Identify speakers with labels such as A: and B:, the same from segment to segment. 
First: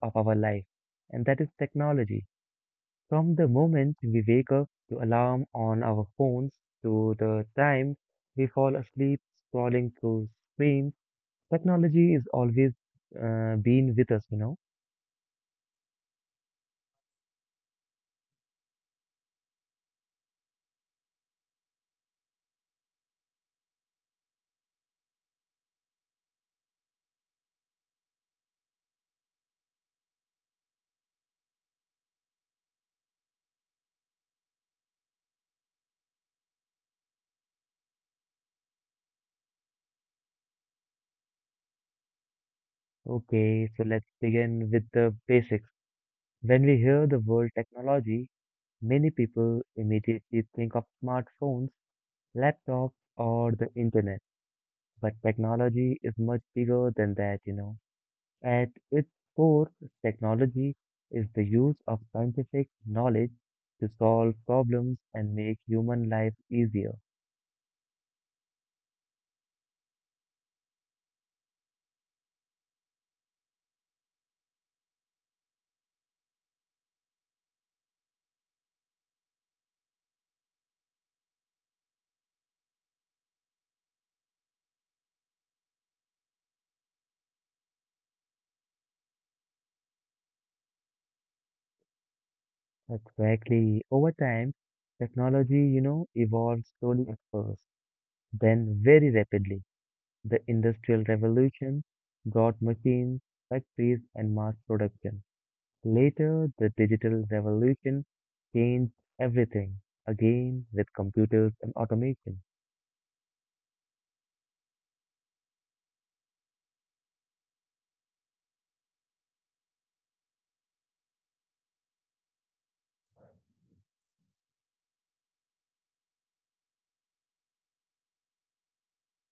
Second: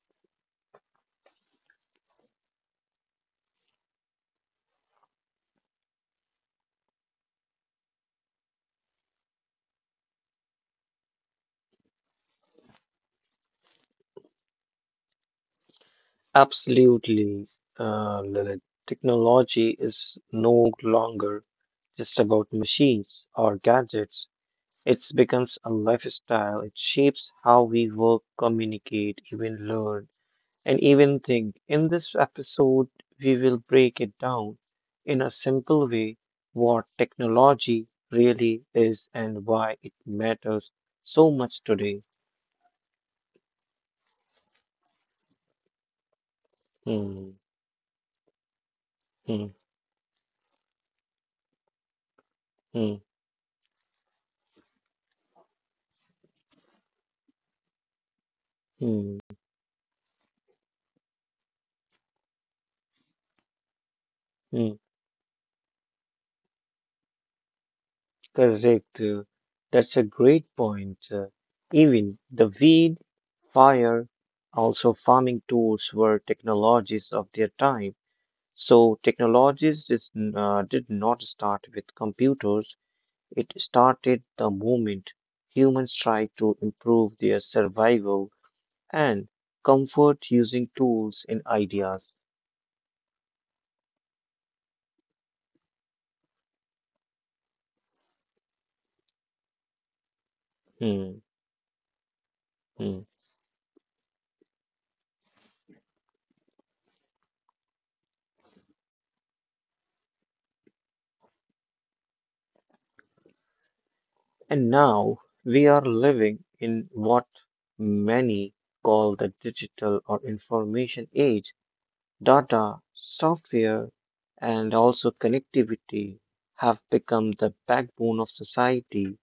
A: of our life, and that is technology. From the moment we wake up to alarm on our phones to the time we fall asleep scrolling through screens, technology is always been with us.
B: Absolutely, Lilith. Technology is no longer just about machines or gadgets. It becomes a lifestyle. It shapes how we work, communicate, even learn, and even think. In this episode, we will break it down in a simple way what technology really is and why it matters so much today.
A: Okay, so let's begin with the basics. When we hear the
B: Hmm,
A: word technology, many people
B: hmm,
A: immediately think of smartphones, laptops,
B: hmm,
A: or the internet, but technology is much bigger than that. At its
B: hmm,
A: core, technology is the use of scientific knowledge to solve
B: hmm.
A: problems and make human life easier.
B: Correct. That's a great point. Even the weed, fire, also farming tools were technologies of their time. So technologies is, did not start with computers. It started the moment humans tried to improve their survival and comfort using tools and ideas.
A: Exactly. Over time, technology evolves slowly at first, then very rapidly. The Industrial
B: Hmm,
A: Revolution brought
B: hmm.
A: machines, factories, and mass production. Later, the digital revolution changed everything, again with computers and automation.
B: And now we are living in what many call the digital or information age. Data, software, and also connectivity have become the backbone of society.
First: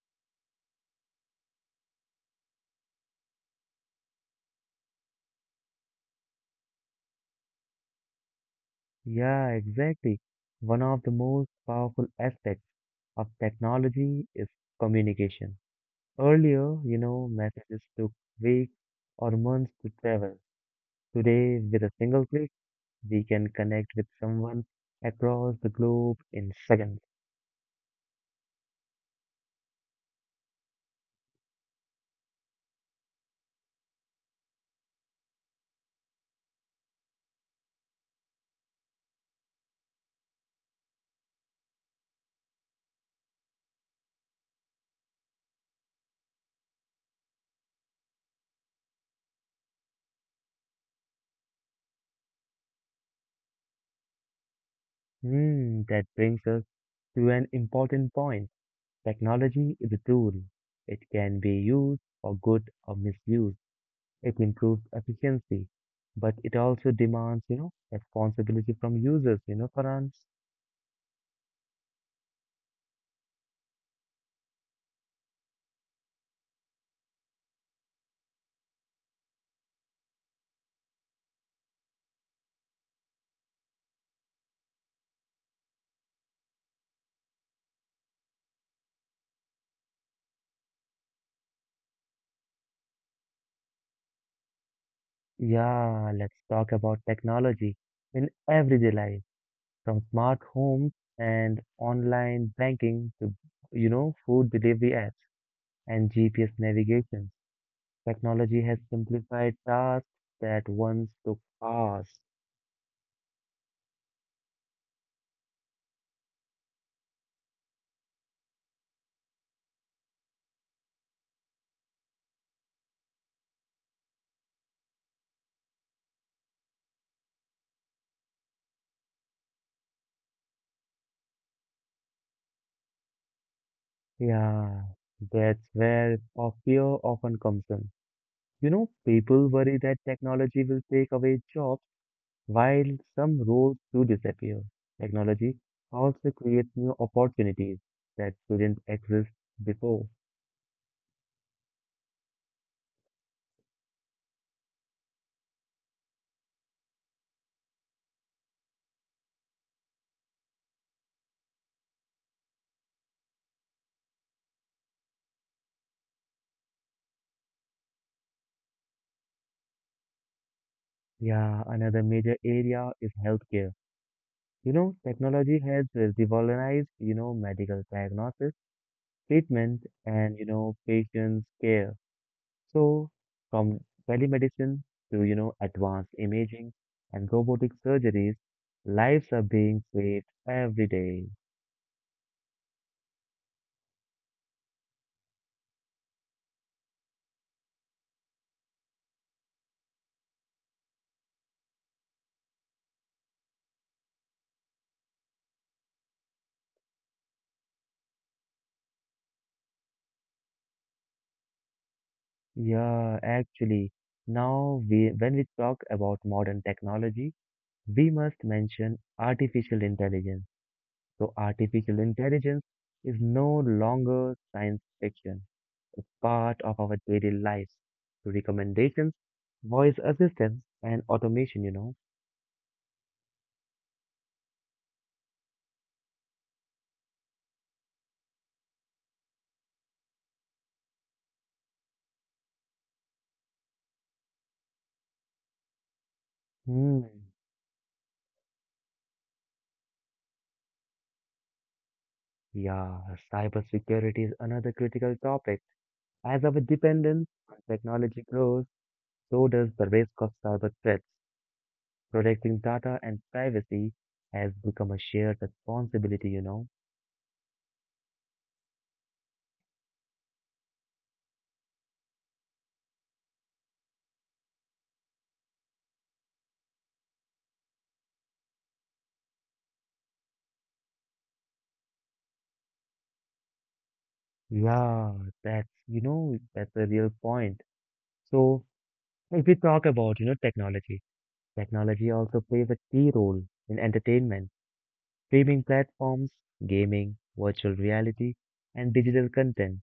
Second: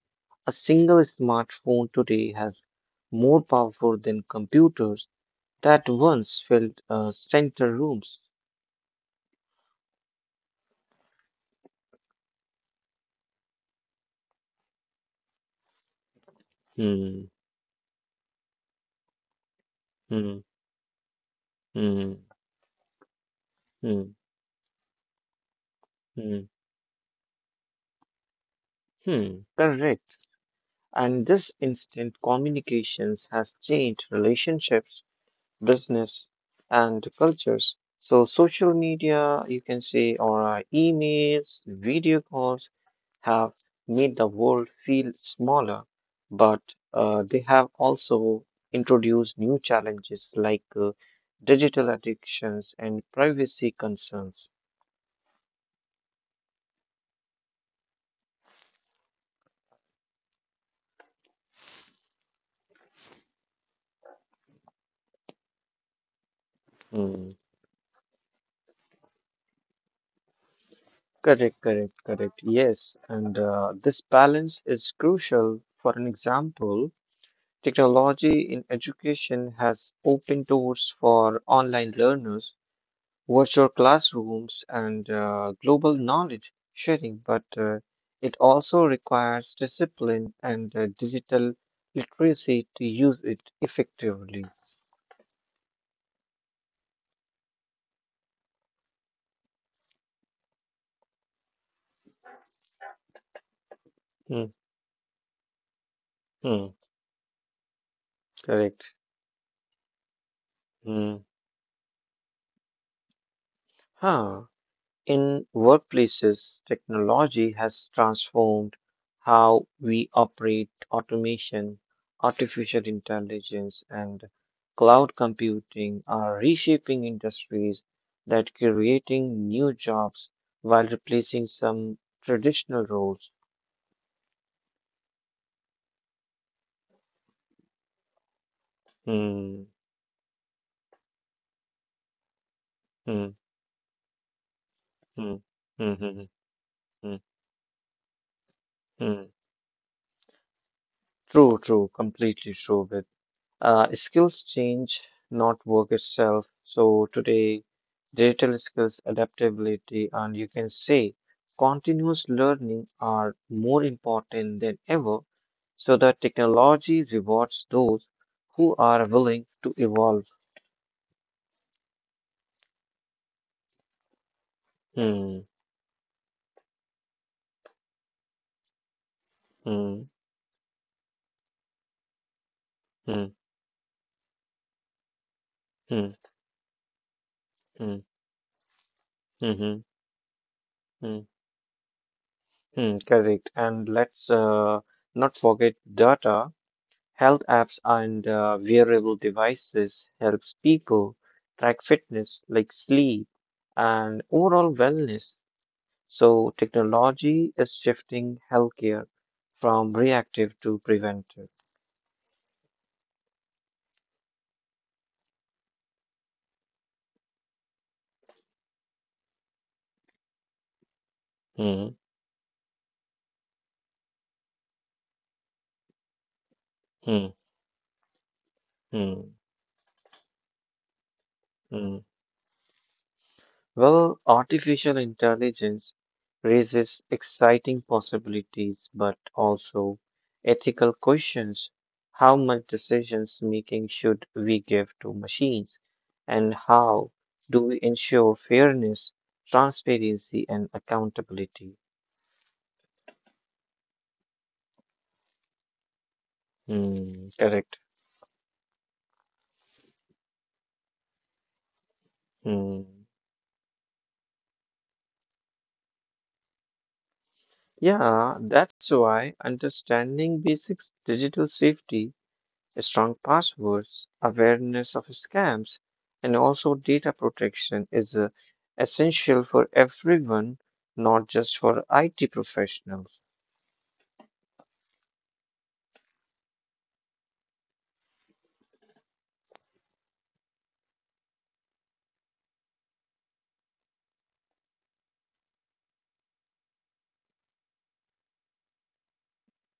B: A single smartphone today has more powerful than computers that once filled center rooms.
A: Yeah, exactly. One of the most powerful aspects of technology is communication. Earlier,
B: Hmm,
A: messages took weeks or months to travel.
B: hmm,
A: Today, with a
B: hmm,
A: single click, we can connect with
B: hmm,
A: someone across the globe
B: hmm,
A: in seconds.
B: hmm. Correct. And this instant communications has changed relationships, business, and cultures. So social media, you can say, or emails, video calls have made the world feel smaller, but they have also introduced new challenges like digital addictions and privacy concerns.
A: Hmm, that brings us to an important point. Technology is a tool. It can be used for good or misused. It improves efficiency, but it also
B: Mm,
A: demands responsibility from users, Farhan.
B: correct, correct, correct. Yes, and this balance is crucial. For an example, technology in education has opened doors for online learners, virtual classrooms, and global knowledge sharing, but it also requires discipline and digital literacy to use it effectively.
A: Yeah, let's talk about technology in everyday life, from smart homes and online banking to food delivery apps and GPS
B: Mhm,
A: navigation. Technology has
B: correct.
A: simplified tasks that once
B: Mm.
A: took hours.
B: Huh. In workplaces, technology has transformed how we operate. Automation, artificial intelligence, and cloud computing are reshaping industries that creating new jobs while replacing some traditional roles.
A: Yeah, that's where our fear often comes in. You know, people
B: Hmm,
A: worry that technology will take away jobs while
B: hmm,
A: some roles do disappear.
B: hmm,
A: Technology
B: hmm,
A: also
B: hmm,
A: creates new
B: hmm,
A: opportunities that didn't exist
B: hmm.
A: before.
B: True, true, completely true. With skills change, not work itself. So today, digital skills, adaptability, and you can say continuous learning are more important than ever. So that technology rewards those who are willing to evolve.
A: Yeah, another major area is healthcare. You know,
B: Hmm,
A: technology has revolutionized medical diagnosis, treatment,
B: hmm,
A: and, you know, patients' care. So,
B: hmm,
A: from telemedicine to
B: hmm,
A: advanced imaging and robotic
B: hmm,
A: surgeries, lives are
B: hmm, hmm,
A: being saved every
B: hmm,
A: day.
B: hmm, correct. And let's not forget data. Health apps and wearable devices helps people track fitness like sleep and overall wellness. So technology is shifting healthcare from reactive to preventive.
A: Yeah, actually, when we talk about modern technology, we must mention artificial intelligence. So,
B: Hmm,
A: artificial intelligence is no longer science fiction. It's part of our
B: hmm,
A: daily lives. So, recommendations,
B: hmm,
A: voice assistance, and automation.
B: hmm. Well, artificial intelligence raises exciting possibilities, but also ethical questions. How much decisions making should we give to machines? And
A: Hmm.
B: how do we ensure fairness, transparency, and accountability?
A: Yeah, cybersecurity is another critical topic. As our dependence
B: Hmm,
A: on
B: correct.
A: technology grows, so does the risk of cyber threats. Protecting
B: Hmm.
A: data and privacy has become a shared responsibility.
B: Yeah, that's why understanding basics digital safety strong passwords, awareness of scams, and also data protection is essential for everyone, not just for IT professionals.
A: Yeah, that's a real point. So, if we talk about technology, technology also plays a key role in entertainment. Streaming platforms, gaming, virtual reality, and digital content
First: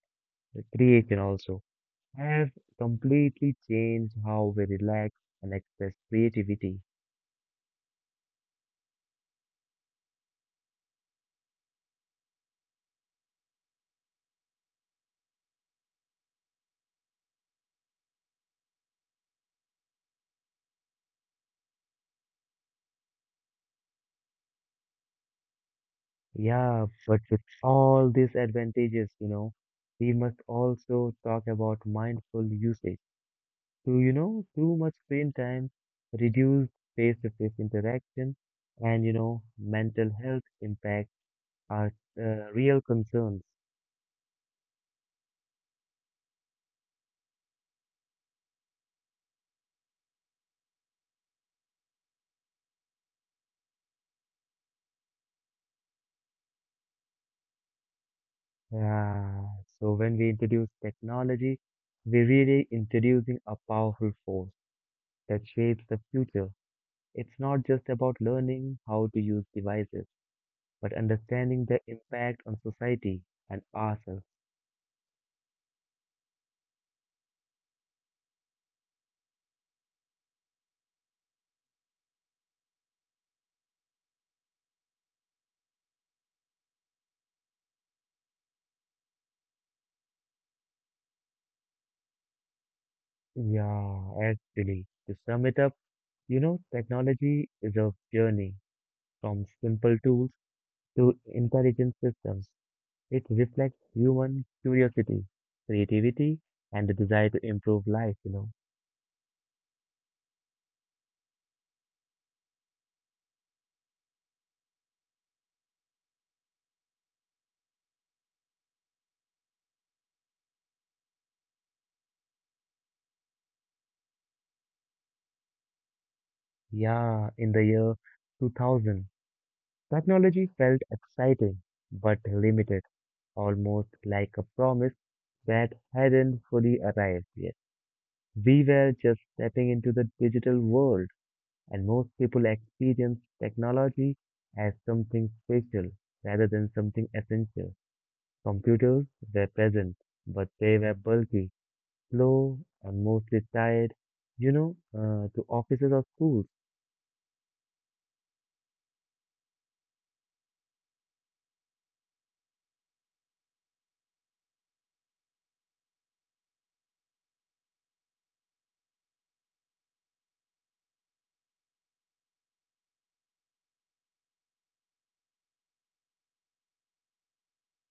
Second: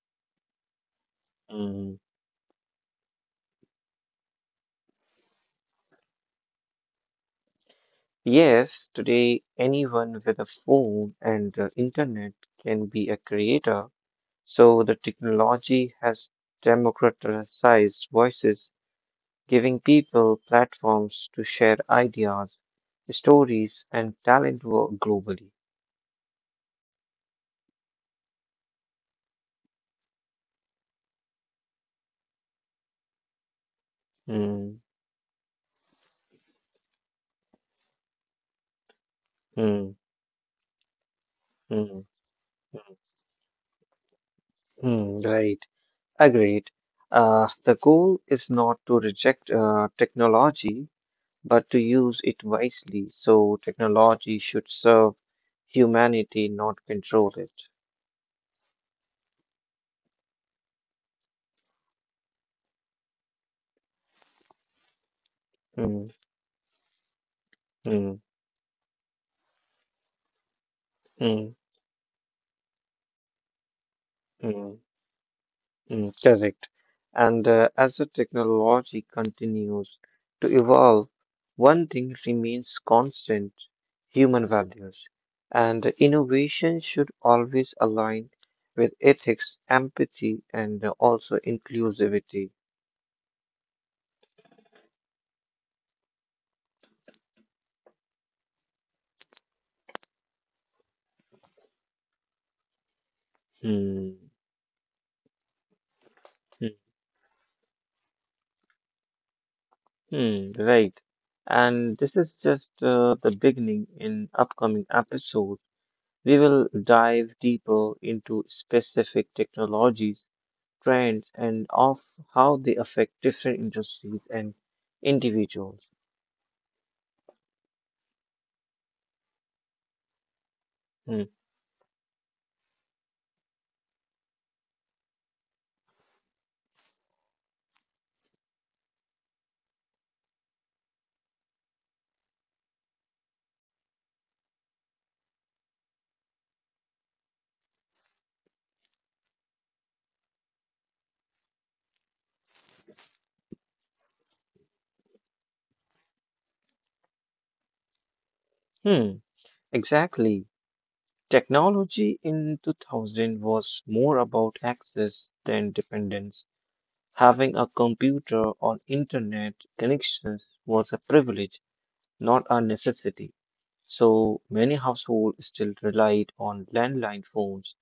A: creation also
B: Mm.
A: have completely changed how we relax and express creativity.
B: Yes, today anyone with a phone and internet can be a creator, so the technology has democratized voices, giving people platforms to share ideas, stories, and talent globally.
A: Yeah, but with all these advantages, we must also talk about mindful usage. So, you know, too
B: Mm,
A: much screen time, reduced face-to-face interaction, and
B: mm,
A: mental health impact are
B: mm.
A: real concerns.
B: Hmm, right, agreed. The goal is not to reject technology, but to use it wisely. So technology should serve humanity, not control it.
A: Yeah, so when we introduce technology, we're really introducing a powerful force that shapes the
B: Hmm,
A: future. It's not just about
B: hmm,
A: learning how to use devices, but
B: hmm,
A: understanding their impact on society and ourselves.
B: hmm. Mm, correct. And as the technology continues to evolve, one thing remains constant human values. And innovation should always align with ethics, empathy, and also inclusivity.
A: Yeah, actually, to sum it up, technology is a journey from simple tools to intelligent systems. It reflects
B: Hmm.
A: human curiosity, creativity,
B: Hmm.
A: and the desire to improve life.
B: Hmm, right. And this is just the beginning. In upcoming episodes, we will dive deeper into specific technologies trends, and of how they affect different industries and individuals.
A: Yeah, in the year 2000, technology felt
B: Hmm.
A: exciting but limited, almost like a promise that hadn't fully arrived yet. We were just stepping into the digital world, and most people experience technology as something special rather than something essential. Computers were present, but they were bulky, slow, and mostly tied to offices or schools.
B: Hmm. Exactly. Technology in 2000 was more about access than dependence. Having a computer or internet connections was a privilege, not a necessity. So many households still relied on landline phones,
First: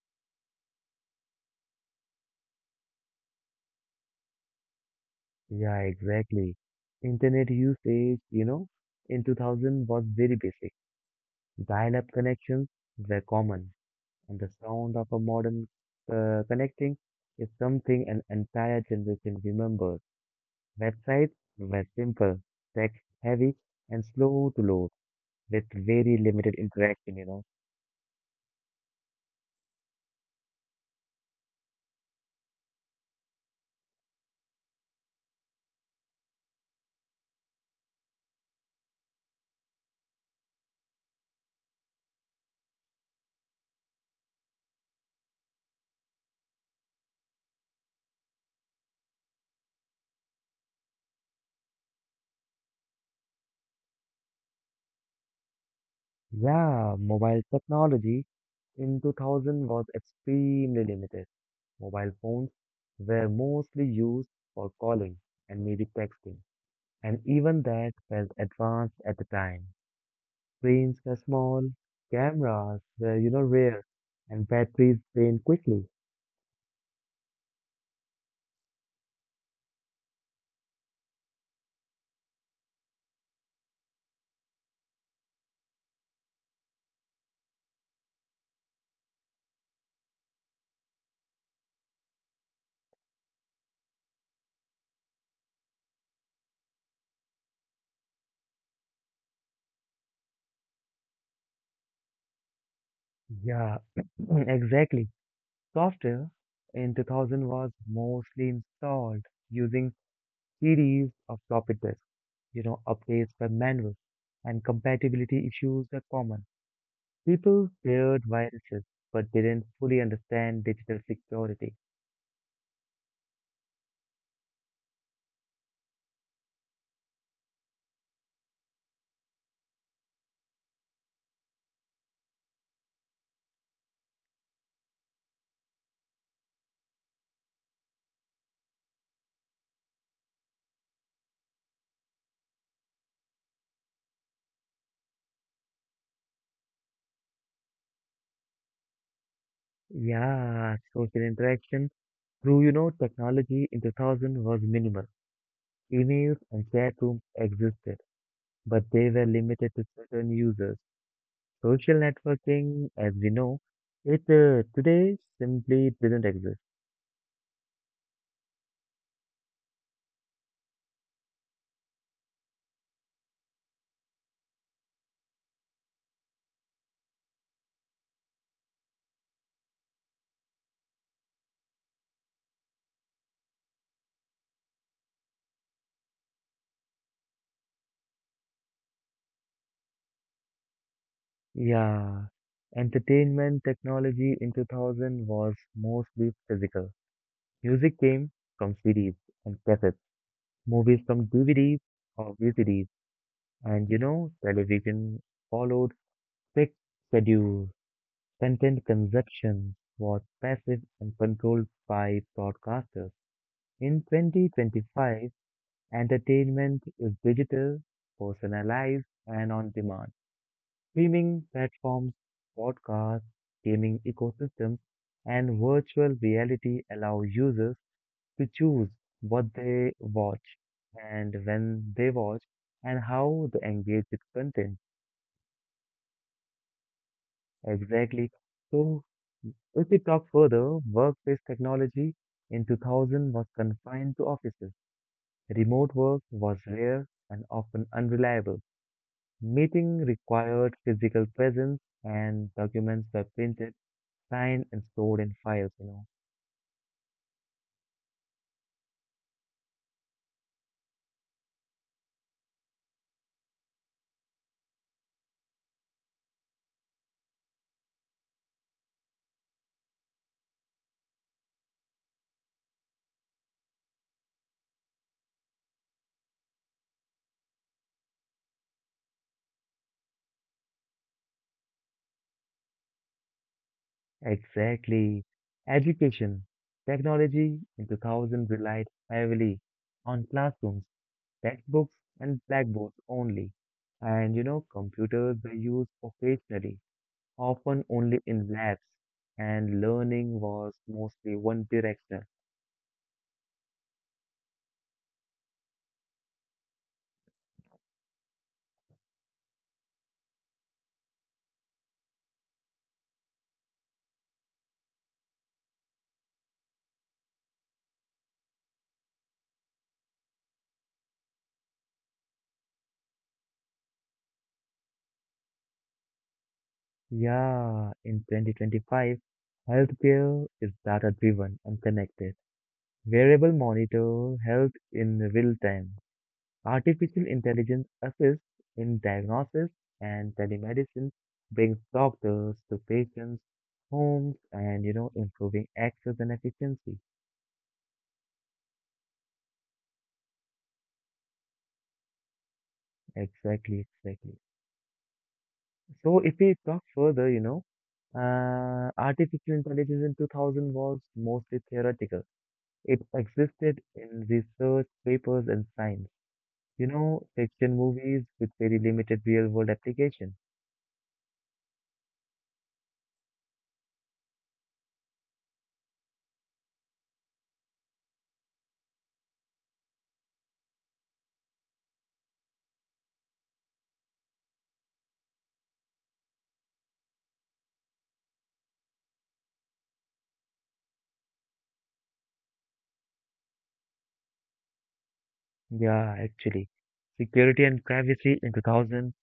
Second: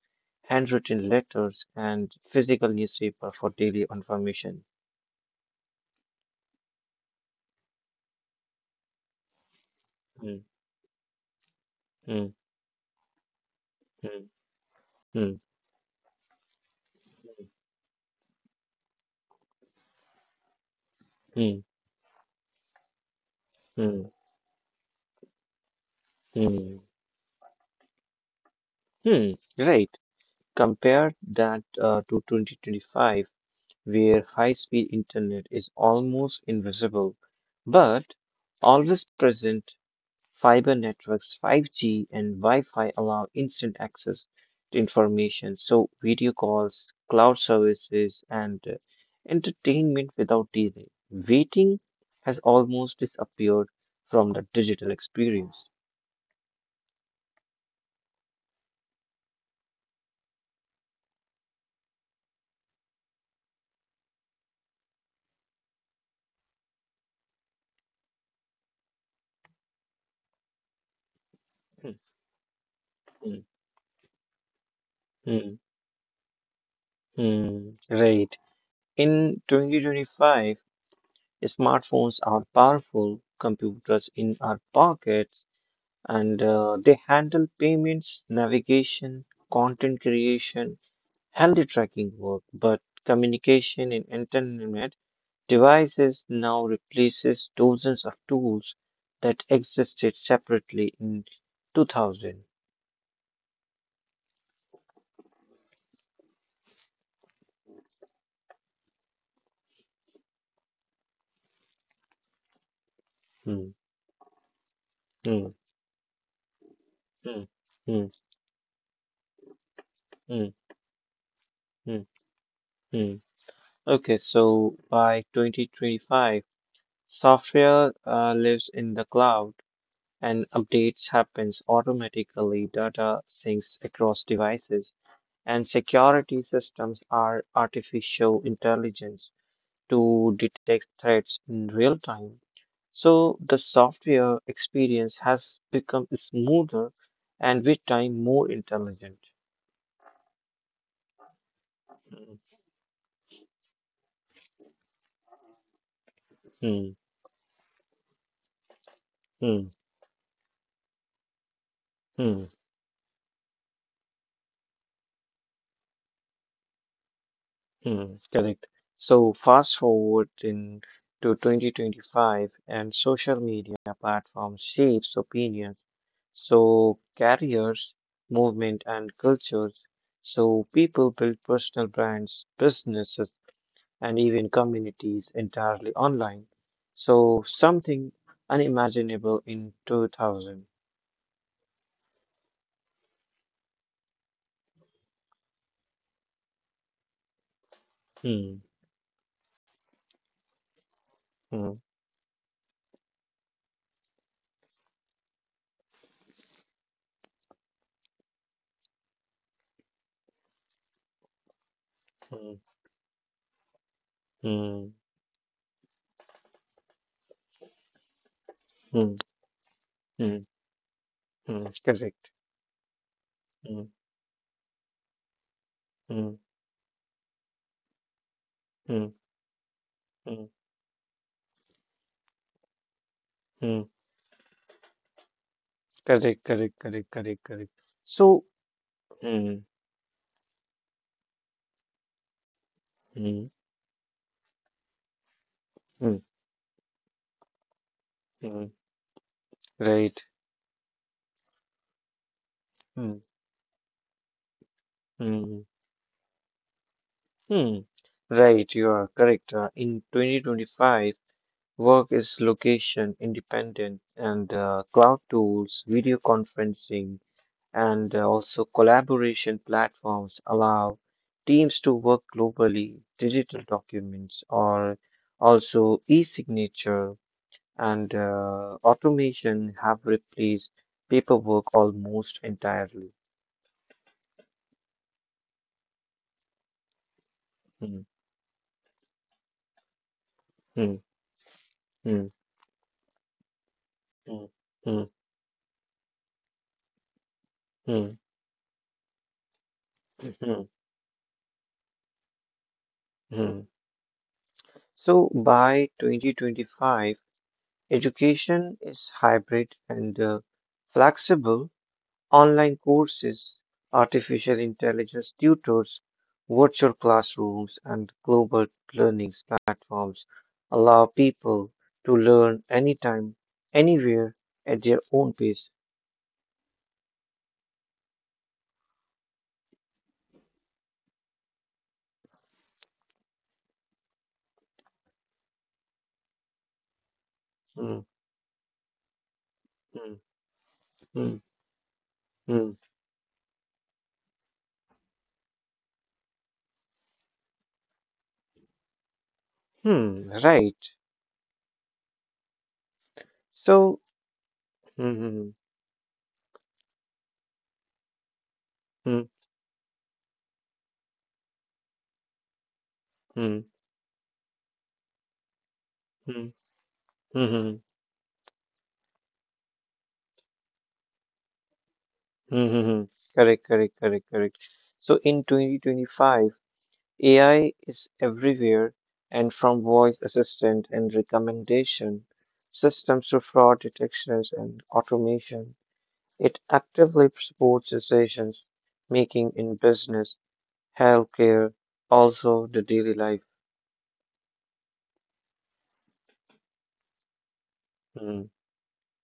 B: handwritten letters, and physical newspaper for daily information.
A: Yeah, exactly. Internet usage, in 2000 was very
B: Hmm.
A: basic. Dial-up
B: Hmm.
A: connections were common,
B: Hmm.
A: and the sound of a
B: Hmm.
A: modern connecting is something an entire generation remembers. Websites
B: Hmm,
A: were simple, text heavy, and
B: hmm,
A: slow to load with very limited
B: hmm,
A: interaction.
B: hmm. Right. Compare that to 2025, where high-speed internet is almost invisible, but always present. Fiber networks, 5G, and Wi-Fi allow instant access to information, so video calls, cloud services, and entertainment without delay. Waiting has almost disappeared from the digital experience.
A: Yeah, mobile technology in 2000 was extremely limited. Mobile phones were mostly used for calling and maybe texting, and even that felt advanced at the time. Screens are small,
B: Hmm,
A: cameras were,
B: hmm,
A: you know, rare, and batteries
B: hmm.
A: drain quickly.
B: Hmm, right. In 2025, smartphones are powerful computers in our pockets and they handle payments, navigation, content creation, healthy tracking work, but communication and entertainment devices now replaces dozens of tools that existed separately in 2000.
A: Yeah, exactly. Software in 2000 was mostly installed using series of floppy disks. You know, updates were
B: Hmm.
A: manual, and
B: Hmm.
A: compatibility issues were common.
B: Hmm.
A: People
B: Hmm.
A: feared viruses, but didn't fully
B: Hmm.
A: understand digital security.
B: Hmm. Mm. Okay, so by 2025, software lives in the cloud and updates happens automatically. Data syncs across devices and security systems are artificial intelligence to detect threats in real time. So the software experience has become smoother and with time more intelligent.
A: Yeah, social interaction
B: Hmm,
A: through technology in 2000 was minimal. Emails and
B: hmm,
A: chat rooms existed, but they were
B: hmm,
A: limited to certain users. Social
B: hmm.
A: networking, as we know, it today simply didn't exist.
B: Hmm. Correct. So fast forward in to 2025 and social media platforms shapes opinions. So careers, movement and cultures. So people build personal brands, businesses and even communities entirely online. So something unimaginable in 2000.
A: Yeah, entertainment technology in 2000 was mostly physical. Music came
B: Hmm,
A: from CDs and cassettes, movies from
B: hmm,
A: DVDs or VCDs, and you know, television followed strict schedules. Content consumption was passive and controlled by
B: hmm,
A: broadcasters. In
B: hmm,
A: 2025, entertainment is digital, personalized,
B: hmm,
A: and on demand.
B: hmm,
A: Streaming
B: hmm,
A: platforms,
B: correct.
A: podcasts,
B: Hmm,
A: gaming ecosystems, and virtual
B: hmm,
A: reality allow users to choose
B: hmm,
A: what they
B: hmm,
A: watch and when they watch and how they
B: hmm.
A: engage with content.
B: Correct, correct, correct, correct, correct.
A: Exactly.
B: So,
A: So,
B: mm,
A: if we talk further, workplace technology in 2000 was
B: mm,
A: confined to offices. Remote
B: mm,
A: work was rare and often unreliable.
B: mm,
A: Meeting
B: right,
A: required physical presence and documents
B: mm,
A: were printed, signed and stored in
B: mm,
A: files.
B: mm, right, you are correct. In 2025, work is location independent and cloud tools, video conferencing, and also collaboration platforms allow teams to work globally. Digital documents or also e-signature and automation have replaced paperwork almost entirely.
A: Exactly. Education. Technology in
B: Hmm,
A: 2000 relied heavily on classrooms,
B: hmm,
A: textbooks
B: hmm,
A: and blackboards only. And you
B: hmm,
A: know,
B: hmm,
A: computers were used occasionally, often
B: hmm,
A: only in labs, and learning
B: hmm,
A: was mostly one directional.
B: hmm. So by 2025, education is hybrid and flexible. Online courses, artificial intelligence tutors, virtual classrooms, and global learning platforms allow people to learn anytime, anywhere at their own pace.
A: Yeah, in 2025, healthcare is data-driven and connected. Wearable monitor health in real time. Artificial intelligence
B: Mm,
A: assists in diagnosis
B: mm,
A: and telemedicine
B: mm,
A: brings doctors
B: mm.
A: to patients' homes and, improving access and efficiency.
B: Hmm, right.
A: Exactly,
B: So,
A: exactly.
B: mm-hmm,
A: So if we talk further,
B: mm,
A: artificial intelligence in 2000 was mostly theoretical. It
B: mm,
A: existed in research papers and science.
B: mm,
A: You know,
B: mm-hmm,
A: fiction movies with very limited real world application.
B: mm-hmm. Correct, correct, correct, correct. So in 2025, AI is everywhere and from voice assistant and recommendation systems to fraud detections and automation, it actively supports decisions making in business, healthcare, also the daily life.
A: Yeah, actually. Security and privacy
B: Mm,
A: in 2000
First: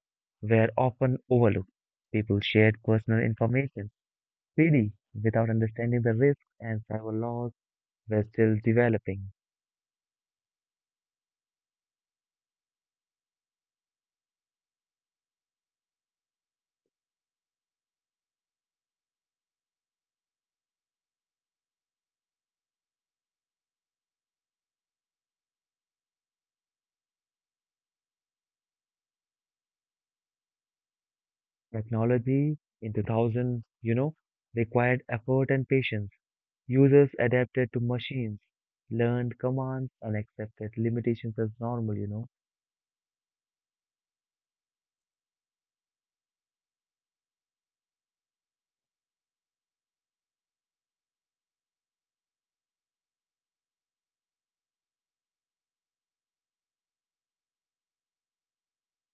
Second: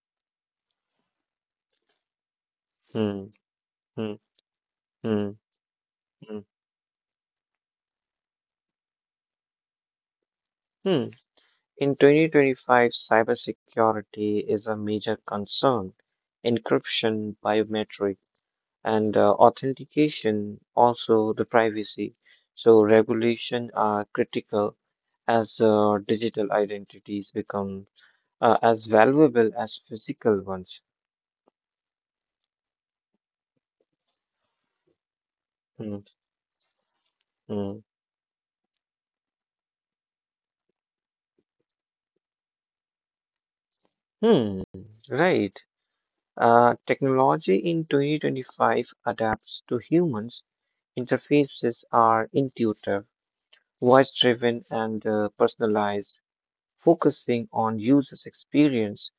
A: were often overlooked. People shared personal
B: mm,
A: information
B: mm,
A: freely
B: mm,
A: without understanding the risks,
B: mm.
A: and cyber laws were still developing.
B: Hmm. In 2025, cybersecurity is a major concern. Encryption, biometric, and authentication, also the privacy. So regulation are critical as digital identities become as valuable as physical ones.
A: Technology in 2000, you know, required effort and
B: Hmm.
A: patience. Users adapted
B: Hmm.
A: to machines, learned commands, and accepted limitations as normal.
B: Hmm, right. Technology in 2025 adapts to humans. Interfaces are intuitive voice driven and personalized, focusing on users' experience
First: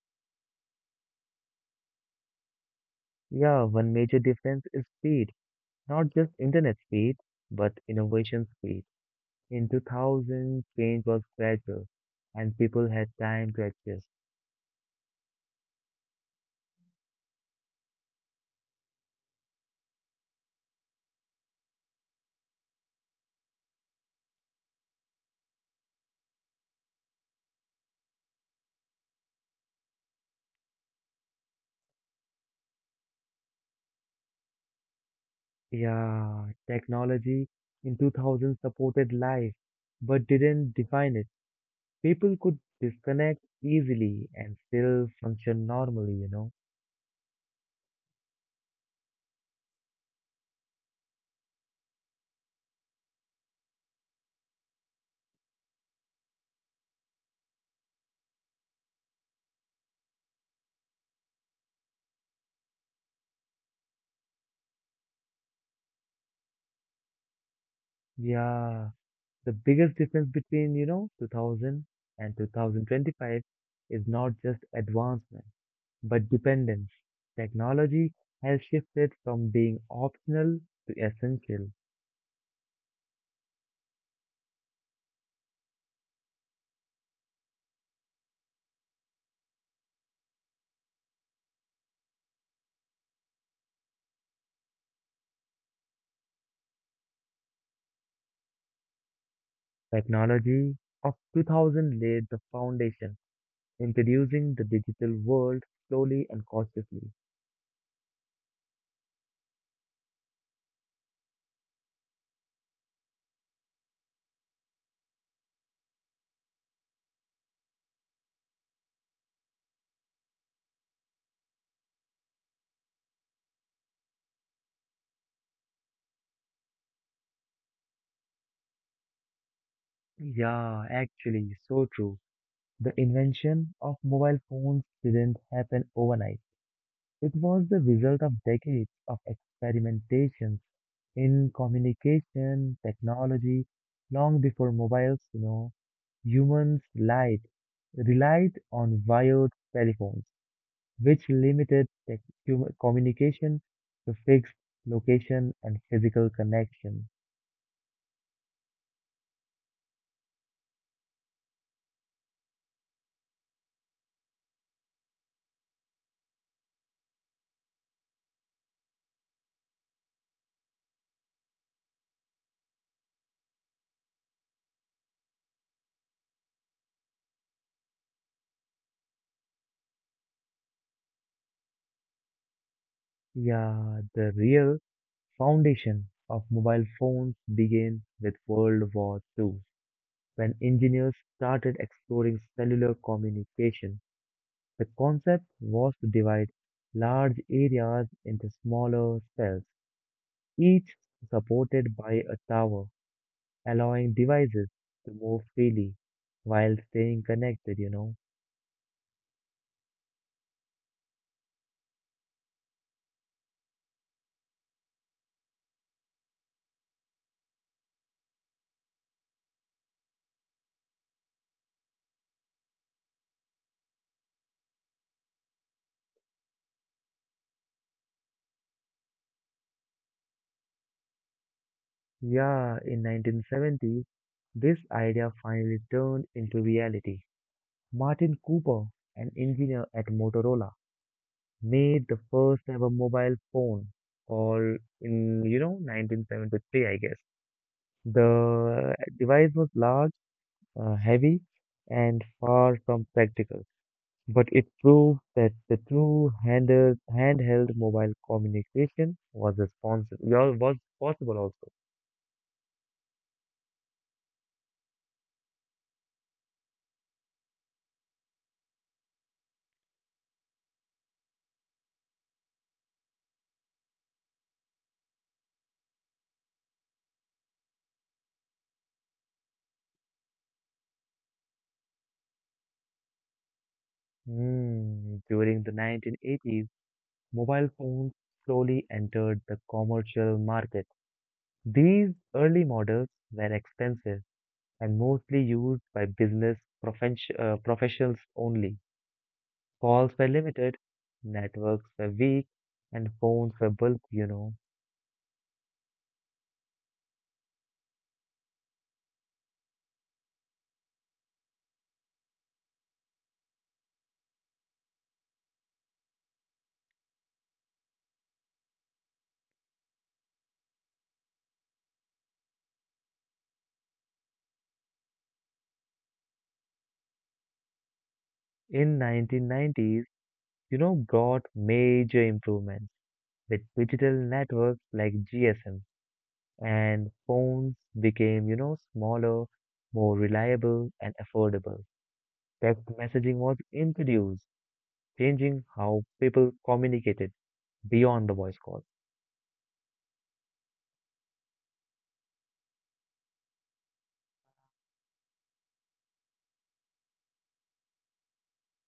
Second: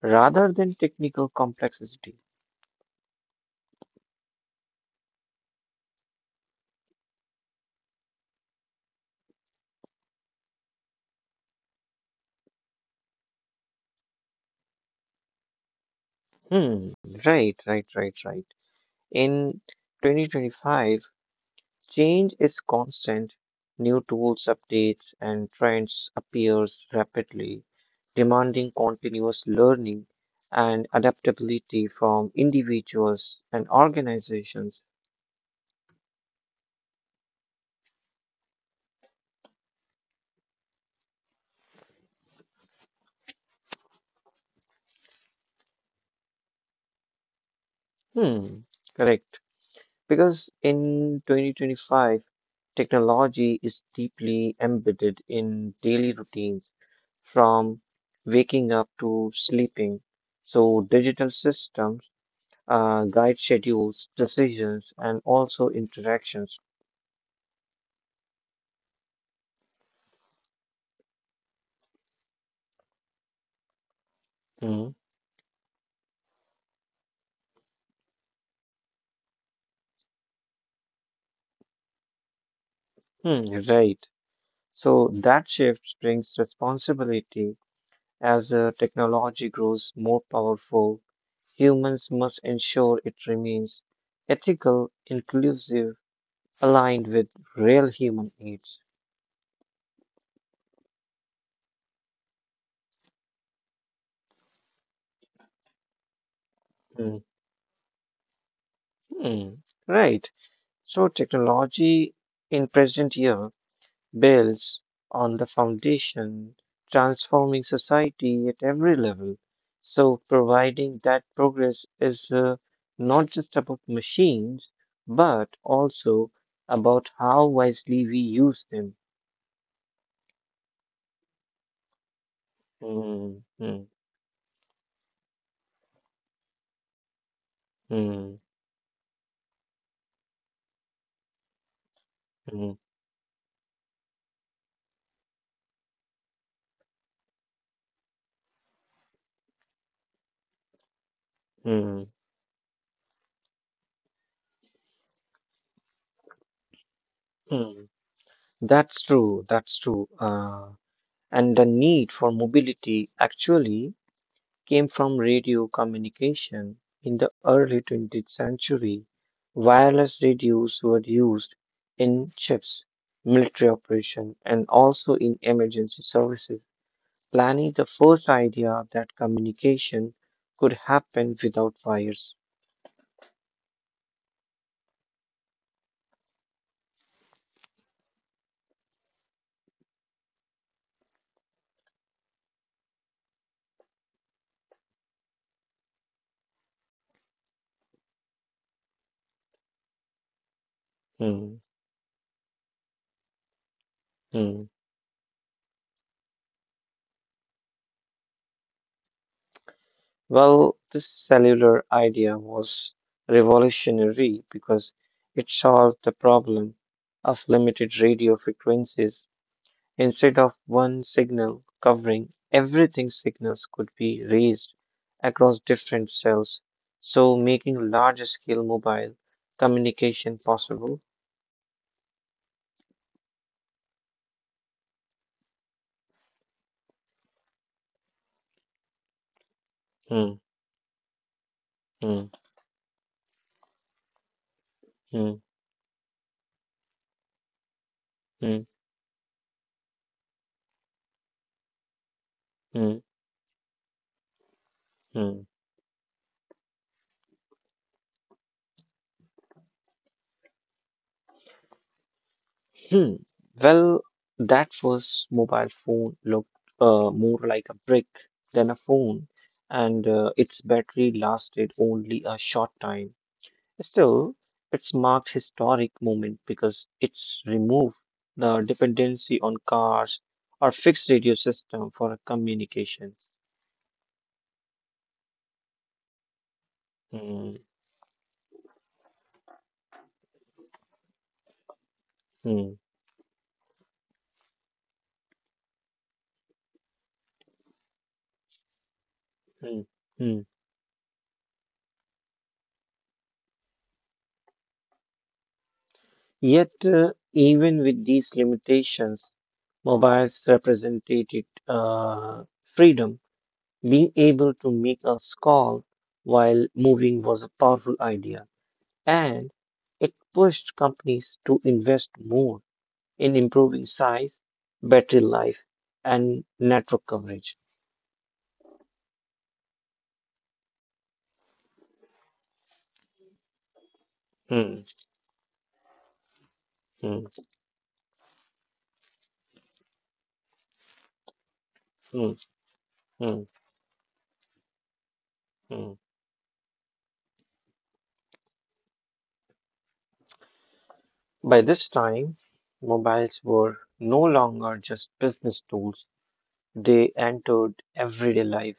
B: rather than technical complexity.
A: Yeah, one major difference is speed, not just internet speed, but innovation speed. In 2000, change was gradual and people had time to adjust.
B: Hmm, right, right, right, right. In 2025, change is constant. New tools, updates, and trends appears rapidly, demanding continuous learning and adaptability from individuals and organizations.
A: Yeah, technology in 2000 supported life, but didn't define it. People could disconnect easily and still function normally.
B: Hmm, correct. Because in 2025, technology is deeply embedded in daily routines from waking up to sleeping. So, digital systems guide schedules, decisions, and also interactions.
A: Yeah, the biggest difference between 2000 and 2025 is not just
B: Mhm.
A: advancement, but dependence. Technology has shifted from being optional to essential.
B: Hmm, right. So, that shift brings responsibility as technology grows more powerful. Humans must ensure it remains ethical, inclusive, aligned with real human needs.
A: Technology of 2000 laid the foundation, introducing the digital world slowly and cautiously.
B: Mm, mm, right. So technology in present year builds on the foundation, transforming society at every level. So providing that progress is not just about machines, but also about how wisely we use them.
A: Yeah, actually, so true. The
B: Mm,
A: invention
B: mm,
A: of mobile phones didn't happen overnight. It was the result
B: mm,
A: of decades of experimentations in communication
B: mm,
A: technology long before mobiles, humans lied, relied on wired telephones, which limited
B: mm,
A: communication to fixed location and physical connection.
B: mm. That's true. That's true. And the need for mobility actually came from radio communication. In the early 20th century, wireless radios were used in ships, military operations, and also in emergency services. Planning the first idea that communication could happen without wires.
A: Yeah, the real foundation of mobile phones began with World War Two, when engineers started exploring cellular communication. The concept was to divide large areas into smaller cells, each
B: Hmm,
A: supported by a tower, allowing
B: hmm.
A: devices to move freely while staying connected.
B: Well, this cellular idea was revolutionary because it solved the problem of limited radio frequencies. Instead of one signal covering everything, signals could be raised across different cells, so making large scale mobile communication possible.
A: Yeah, in 1970, this idea finally turned into reality. Martin Cooper, an engineer at
B: Hmm,
A: Motorola, made the
B: hmm,
A: first ever mobile phone called in,
B: hmm,
A: you know, 1973, I guess.
B: hmm,
A: The device was large heavy and far from
B: hmm,
A: practical, but it proved that
B: hmm.
A: the true handheld mobile communication was possible also.
B: Hmm. Well, that first mobile phone looked more like a brick than a phone, and its battery lasted only a short time. Still, it's marked historic moment because it's removed the dependency on cars or fixed radio system for communication.
A: Hmm, during the 1980s,
B: Hmm.
A: mobile phones slowly entered the commercial market. These early
B: Hmm.
A: models were expensive and mostly used by business professionals only.
B: Hmm.
A: Calls were
B: Hmm.
A: limited, networks were weak, and phones were bulky.
B: Yet, even with these limitations, mobiles represented freedom. Being able to make a call while moving was a powerful idea, and it pushed companies to invest more in improving size, battery life, and network coverage.
A: In 1990s, brought major improvements with digital networks
B: Hmm,
A: like GSM and
B: hmm,
A: phones became smaller, more reliable and affordable.
B: hmm,
A: Text messaging
B: hmm,
A: was introduced, changing
B: hmm.
A: how people communicated beyond the voice call.
B: By this time, mobiles were no longer just business tools, they entered everyday life,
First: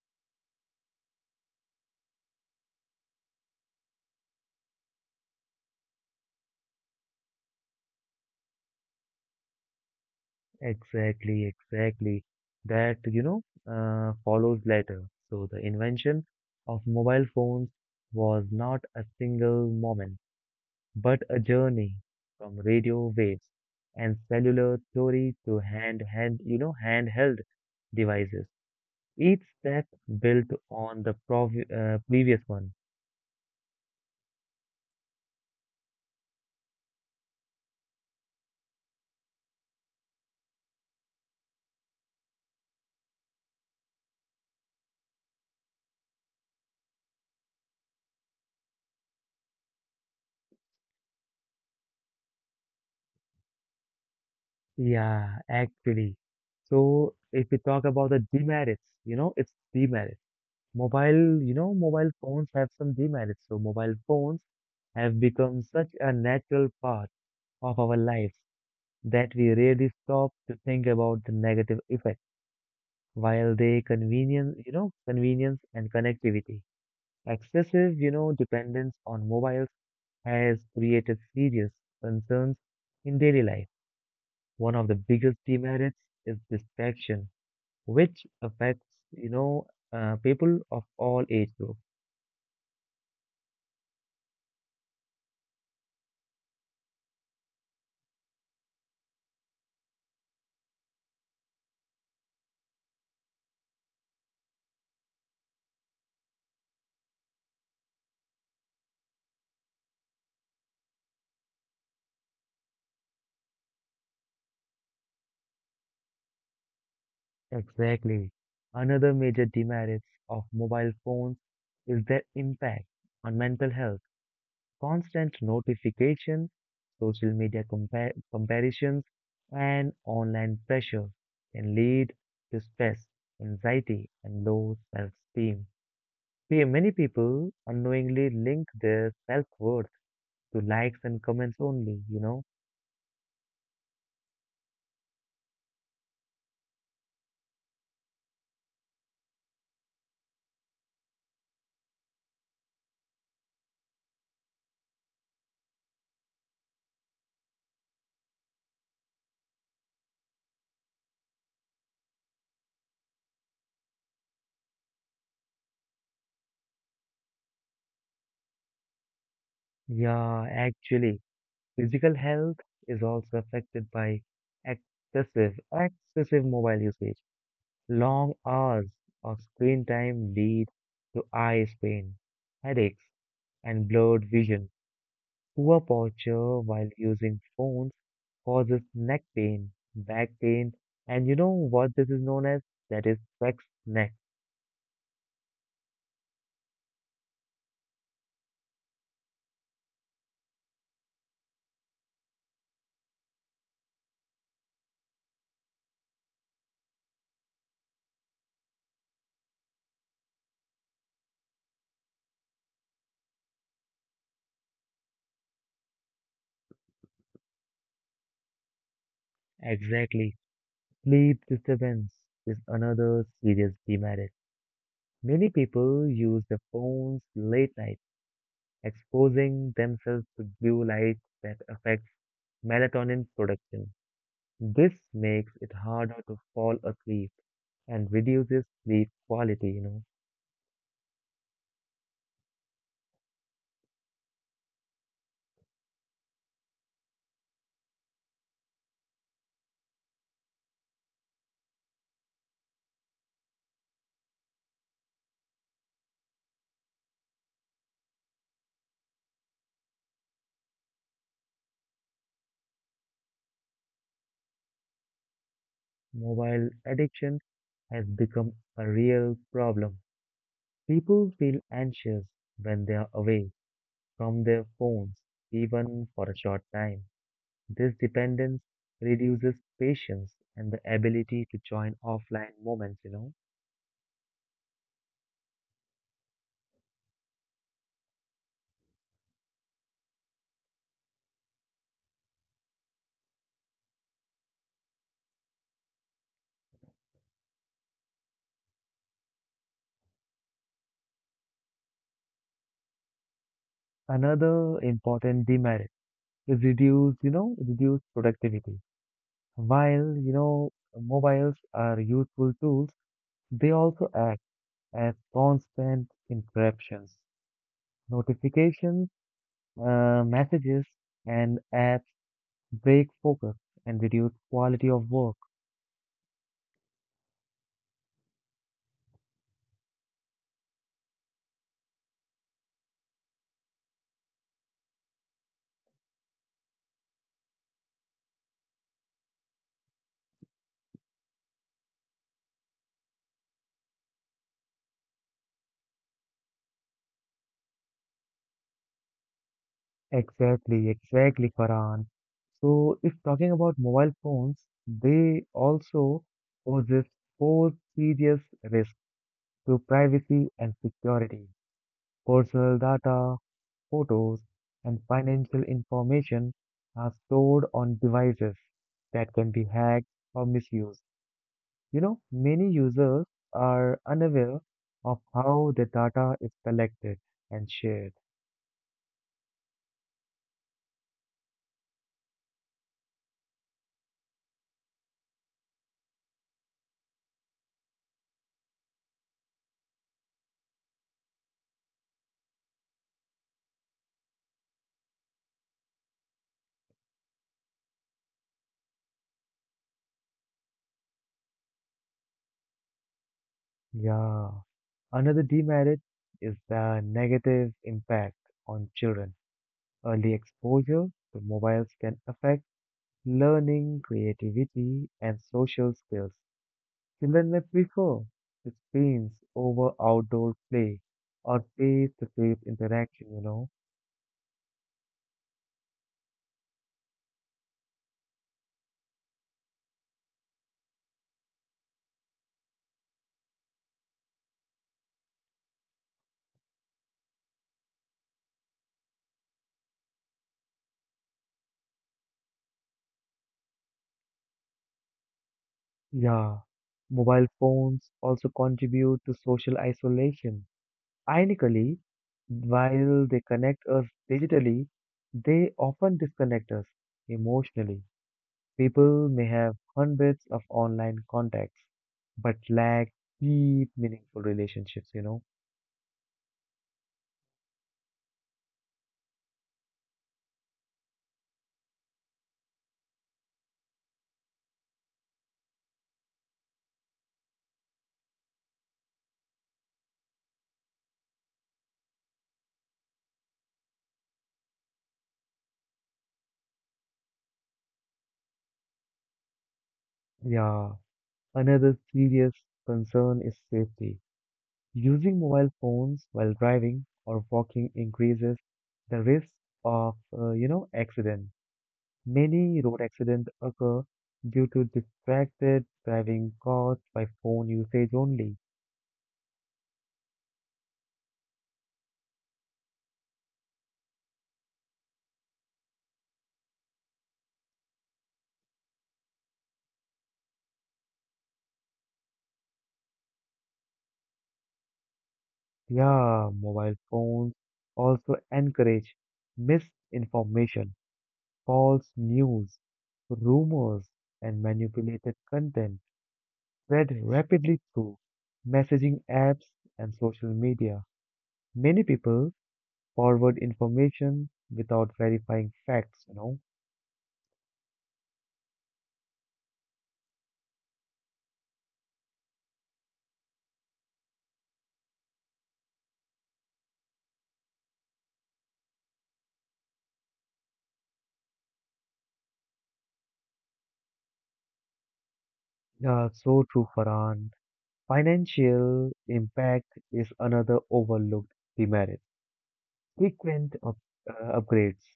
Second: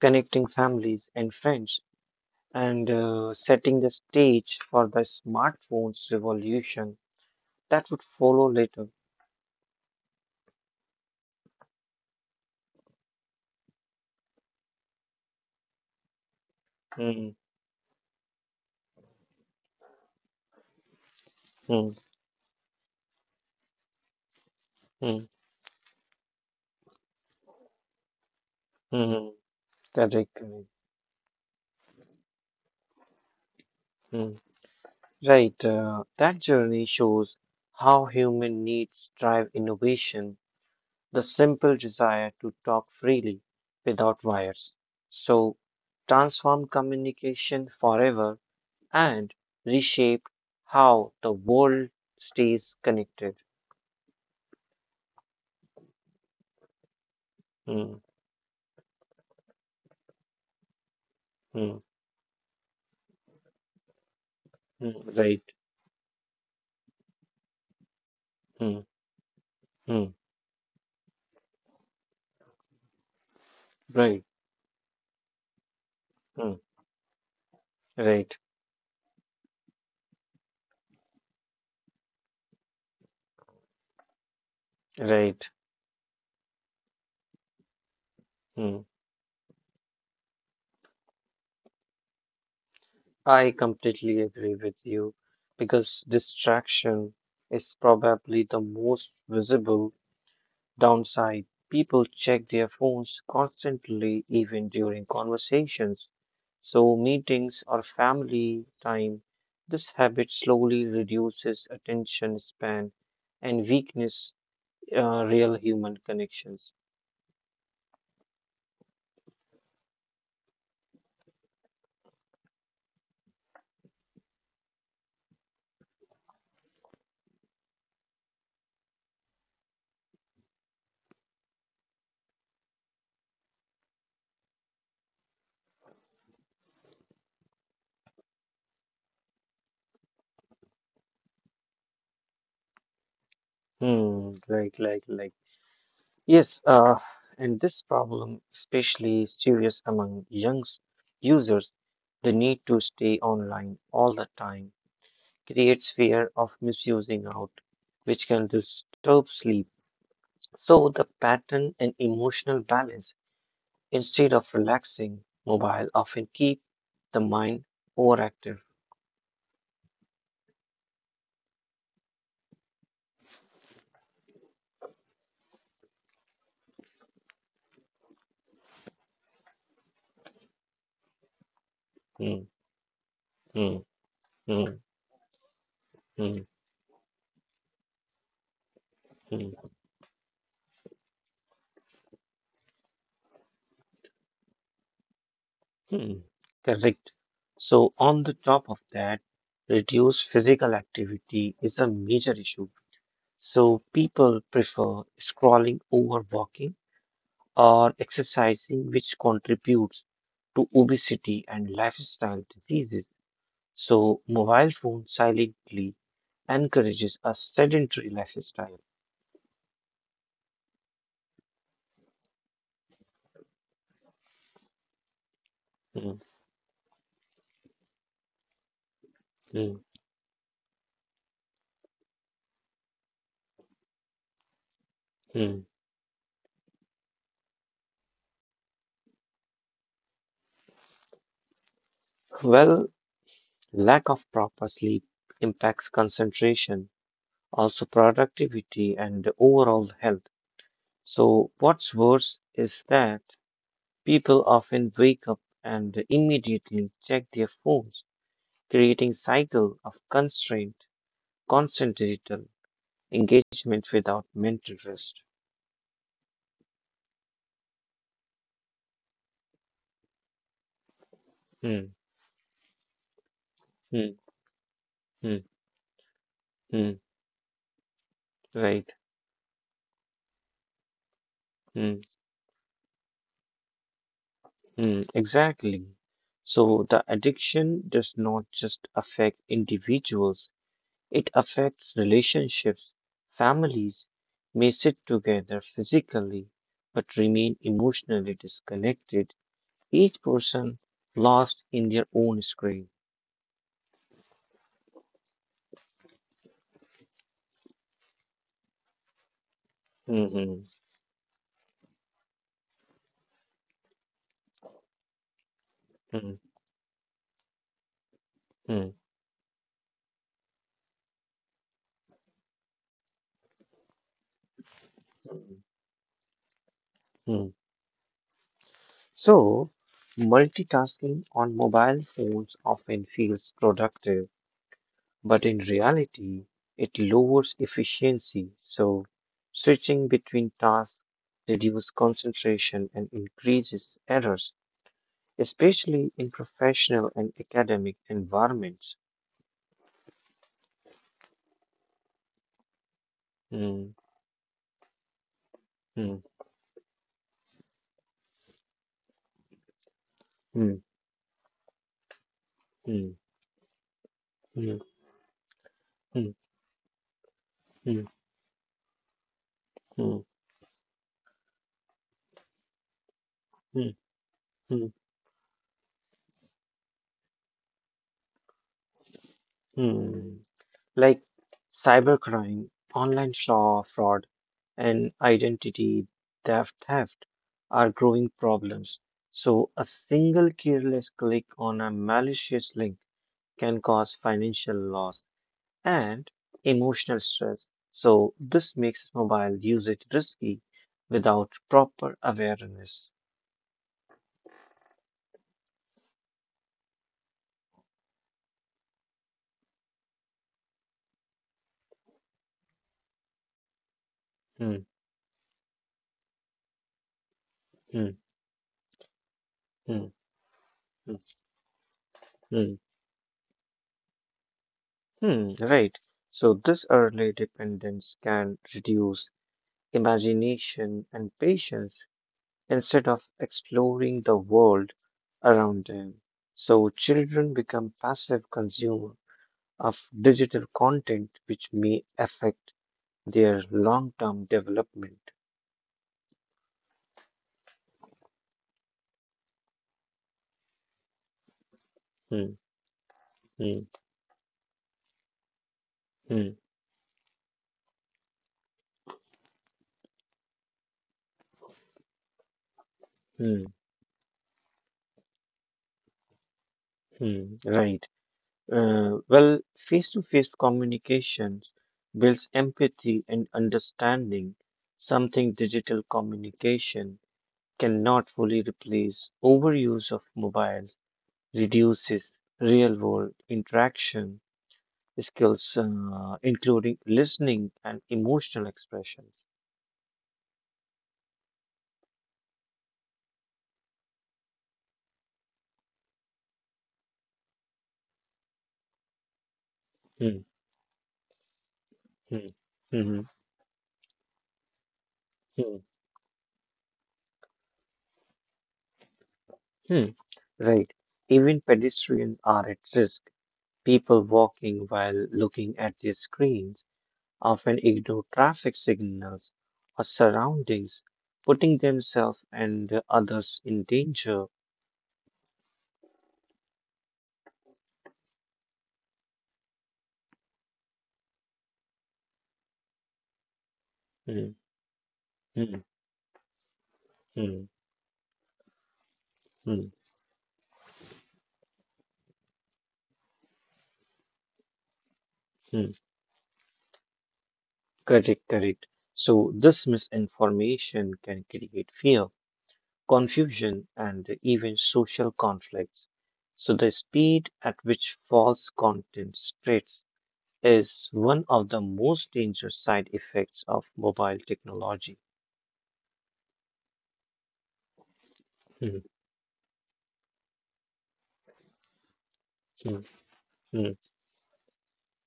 B: connecting families and friends and setting the stage for the smartphones revolution that would follow later.
A: Exactly, exactly. That follows later. So the invention of mobile
B: Mm,
A: phones was not a single moment, but a journey
B: mm,
A: from radio waves and cellular
B: mm,
A: theory to handheld devices.
B: mm,
A: Each step
B: correct,
A: built
B: correct.
A: on the previous one.
B: Mm. Right, that journey shows how human needs drive innovation, the simple desire to talk freely without wires. So, transform communication forever and reshape how the world stays connected.
A: Yeah, actually, so if we talk
B: Mm,
A: about the demerits you know it's demerits mobile you
B: mm,
A: know mobile phones have some demerits. So mobile phones
B: mm,
A: have
B: right,
A: become such a natural part of our lives
B: mm,
A: that we rarely
B: mm,
A: stop to think about the negative effects while they
B: right,
A: convenience and
B: mm,
A: connectivity. Excessive, you
B: right,
A: know, dependence on mobiles has created serious concerns in daily life. One of the
B: right.
A: biggest demerits is distraction, which
B: Mm.
A: affects, you know, people of all age groups.
B: I completely agree with you because distraction is probably the most visible downside. People check their phones constantly, even during conversations. So, meetings or family time, this habit slowly reduces attention span and weakness real human connections.
A: Exactly. Another major demerits of mobile phones is their impact on mental health. Constant notifications, social media comparisons, and online pressure can lead to stress, anxiety, and low self esteem. Many people unknowingly link their self worth to likes and comments only, you know?
B: Hmm, like, like. Yes, and this problem especially serious among young users. The need to stay online all the time creates fear of misusing out, which can disturb sleep. So the pattern and emotional balance, instead of relaxing, mobile often keep the mind overactive.
A: Yeah, actually, physical health is also affected by excessive mobile usage. Long hours of screen time lead to eye strain,
B: Hmm,
A: headaches,
B: hmm,
A: and blurred vision.
B: hmm,
A: Poor
B: hmm,
A: posture while using phones causes neck
B: hmm.
A: pain, back pain, and you know what this is known as? That is sex neck.
B: Hmm, correct. So, on the top of that, reduced physical activity is a major issue. So, people prefer scrolling over walking or exercising, which contributes to obesity and lifestyle diseases. So, mobile phone silently encourages a sedentary lifestyle.
A: Exactly. Sleep disturbance is another serious demerit. Many people
B: Hmm,
A: use their phones late night, exposing
B: hmm,
A: themselves to blue light that affects melatonin production. This makes
B: hmm.
A: it harder to fall asleep and reduces sleep quality.
B: Well, lack of proper sleep impacts concentration also productivity and overall health. So, what's worse is that people often wake up and immediately check their phones, creating cycle of constant digital engagement without mental rest.
A: Mobile addiction has become a real problem. People feel
B: Hmm,
A: anxious when they are away
B: hmm,
A: from their phones,
B: hmm,
A: even for a short
B: hmm,
A: time. This dependence
B: right.
A: reduces patience and the ability to
B: Hmm,
A: join offline moments.
B: hmm, exactly. So the addiction does not just affect individuals, it affects relationships. Families may sit together physically but remain emotionally disconnected, each person lost in their own screen.
A: Another important demerit is reduce productivity. While, you
B: Mhm,
A: know, mobiles are useful tools, they also act as constant
B: mhm,
A: interruptions.
B: mhm,
A: Notifications messages and apps break focus and reduce quality of work.
B: mhm. So, multitasking on mobile phones often feels productive, but in reality, it lowers efficiency. So, switching between tasks reduces concentration and increases errors, especially in professional and academic environments.
A: Exactly, exactly, Farhan. So, if talking about
B: Mm,
A: mobile phones, they also
B: mm,
A: poses four serious risks to privacy and
B: mm,
A: security. Personal
B: mm,
A: data, photos,
B: mm,
A: and financial
B: mm,
A: information are stored on
B: mm,
A: devices that can be hacked
B: mm,
A: or misused. Many users
B: mm,
A: are unaware
B: mm,
A: of how the data is collected and shared.
B: mm. Like cybercrime, online law fraud, and identity theft are growing problems. So, a single careless click on a malicious link can cause financial loss and emotional stress. So, this makes mobile usage risky without proper awareness.
A: Yeah. Another demerit is the negative impact on children. Early exposure to mobiles can affect learning,
B: Hmm,
A: creativity, and social skills. Children may
B: hmm,
A: prefer the screens over
B: hmm,
A: outdoor play
B: hmm,
A: or face-to-face
B: hmm,
A: interaction.
B: hmm, right. So, this early dependence can reduce imagination and patience instead of exploring the world around them. So, children become passive consumer of digital content, which may affect their long term development.
A: Yeah. Mobile phones also contribute to social isolation. Ironically,
B: Hmm,
A: while they
B: hmm,
A: connect us digitally, they often
B: hmm.
A: disconnect us emotionally. People may have hundreds of online contacts, but lack
B: Hmm,
A: deep, meaningful relationships?
B: hmm, right. Well, face-to-face communications builds empathy and understanding, something digital communication cannot fully replace. Overuse of mobiles reduces real-world interaction skills, including listening and emotional expression.
A: Yeah. Another serious concern is safety. Using mobile phones while driving or walking increases the risk of
B: Hmm,
A: accident.
B: hmm,
A: Many road
B: hmm,
A: accidents occur due to
B: hmm,
A: distracted driving caused by phone usage only.
B: hmm. Right. Even pedestrians are at risk. People walking while looking at their screens often ignore traffic signals or surroundings, putting themselves and the others in danger.
A: Yeah, mobile phones also encourage misinformation, false news, rumors,
B: Mm,
A: and manipulated
B: mm,
A: content spread
B: mm,
A: rapidly through messaging apps
B: mm,
A: and social media. Many people forward information without verifying
B: mm.
A: facts.
B: Correct, correct. So, this misinformation can create fear, confusion, and even social conflicts. So, the speed at which false content spreads is one of the most dangerous side effects of mobile technology.
A: Yeah, so true, Farhan.
B: Hmm.
A: Financial impact is another overlooked demerit.
B: Hmm,
A: Frequent
B: hmm,
A: upgrades,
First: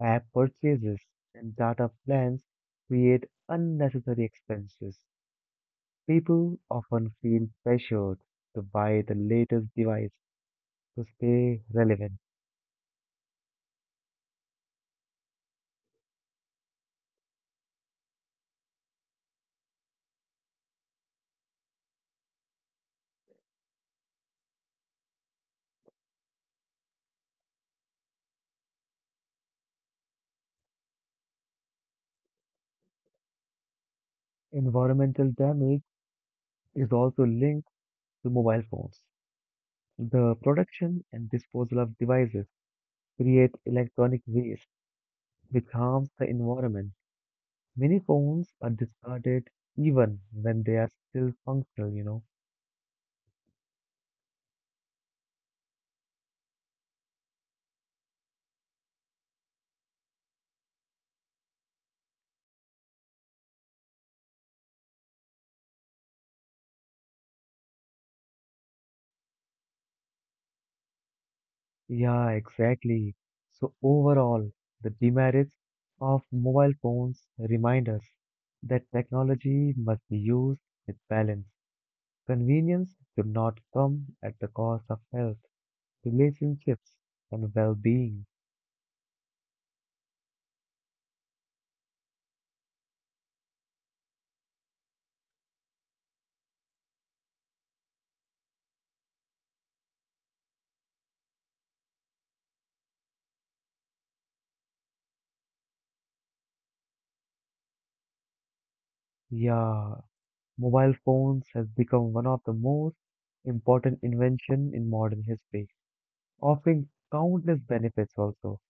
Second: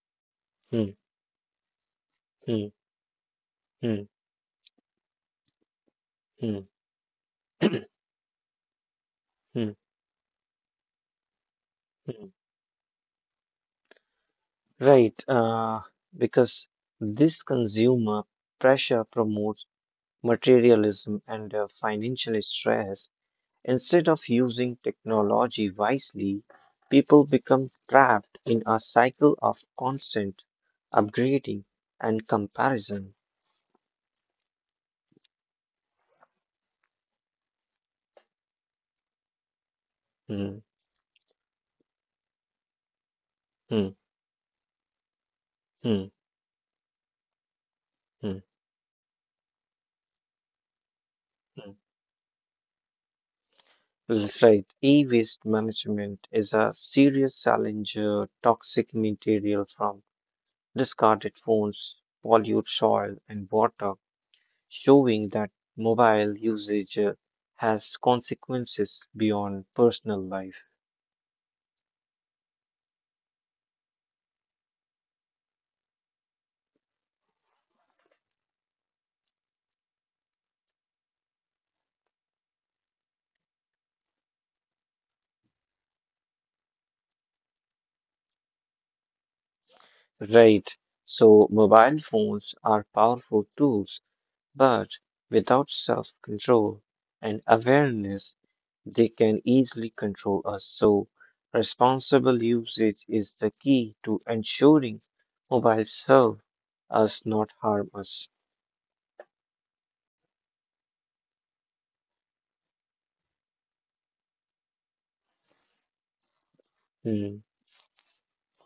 A: app
B: hmm,
A: purchases, and data plans
B: hmm,
A: create
B: hmm,
A: unnecessary expenses.
B: hmm,
A: People often feel
B: hmm, hmm, hmm,
A: pressured to buy the latest
B: hmm,
A: device to stay relevant.
B: hmm. Right, because this consumer pressure promotes materialism and financial stress. Instead of using technology wisely, people become trapped in a cycle of constant upgrading and comparison.
A: Environmental damage is also linked to mobile phones. The
B: Hmm,
A: production and disposal of devices create
B: hmm,
A: electronic waste, which harms
B: hmm,
A: the environment. Many
B: hmm,
A: phones are discarded even when they are still
B: hmm.
A: functional.
B: That's right. E waste management is a serious challenge. Toxic material from discarded phones pollute soil and water, showing that mobile usage has consequences beyond personal life.
A: Yeah, exactly. So overall, the demerits of mobile phones remind us that technology must be used with balance. Convenience should not come at the cost of health, relationships, and well-being.
B: Right. So, mobile phones are powerful tools, but without self control and awareness, they can easily control us, so responsible usage is the key to ensuring mobiles serve us, not harm us.
A: Yeah, mobile phones has become one of the most important invention in modern history, offering
B: Hmm,
A: countless benefits also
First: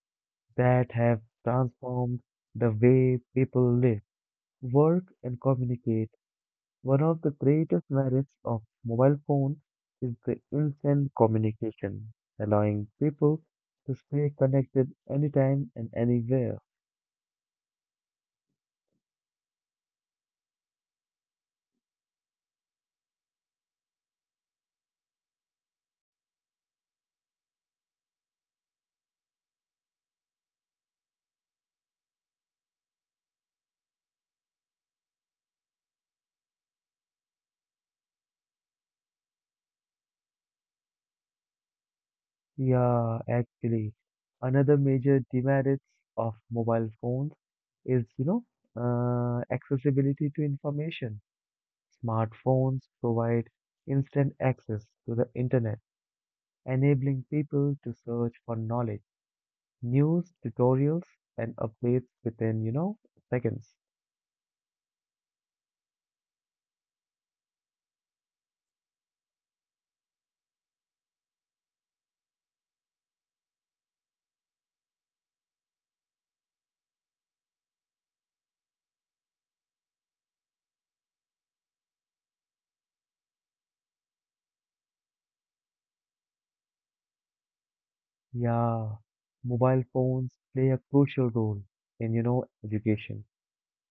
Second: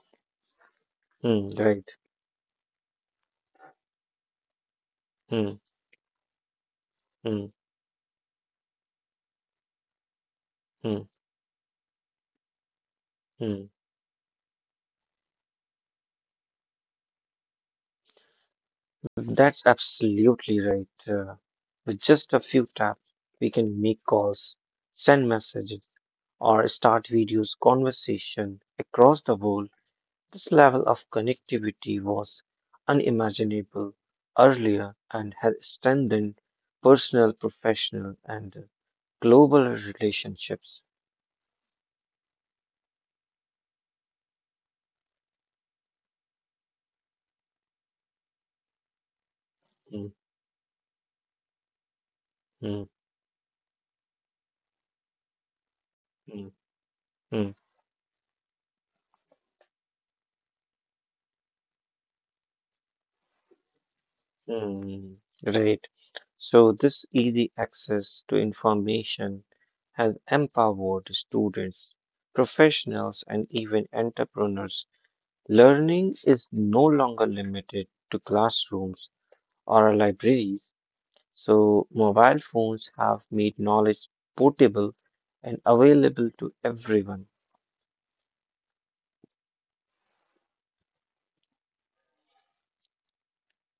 A: that have
B: hmm, right.
A: transformed the way people live, work, and
B: Hmm,
A: communicate. One of the
B: hmm,
A: greatest merits of mobile phone is the
B: hmm,
A: instant communication, allowing people
B: hmm.
A: to stay connected anytime and anywhere.
B: That's absolutely right. With just a few taps, we can make calls, send messages, or start videos conversation across the world. This level of connectivity was unimaginable earlier and has strengthened personal, professional, and global relationships.
A: Yeah, actually, another major demerits of mobile phones is
B: Mm,
A: accessibility to information. Smartphones
B: mm,
A: provide instant access to the internet
B: mm,
A: enabling
B: mm,
A: people to search for knowledge, news, tutorials, and updates within seconds.
B: mm. Right. So, this easy access to information has empowered students, professionals, and even entrepreneurs. Learning is no longer limited to classrooms or libraries. So, mobile phones have made knowledge portable and available to everyone.
A: Yeah, mobile phones play a crucial role in education.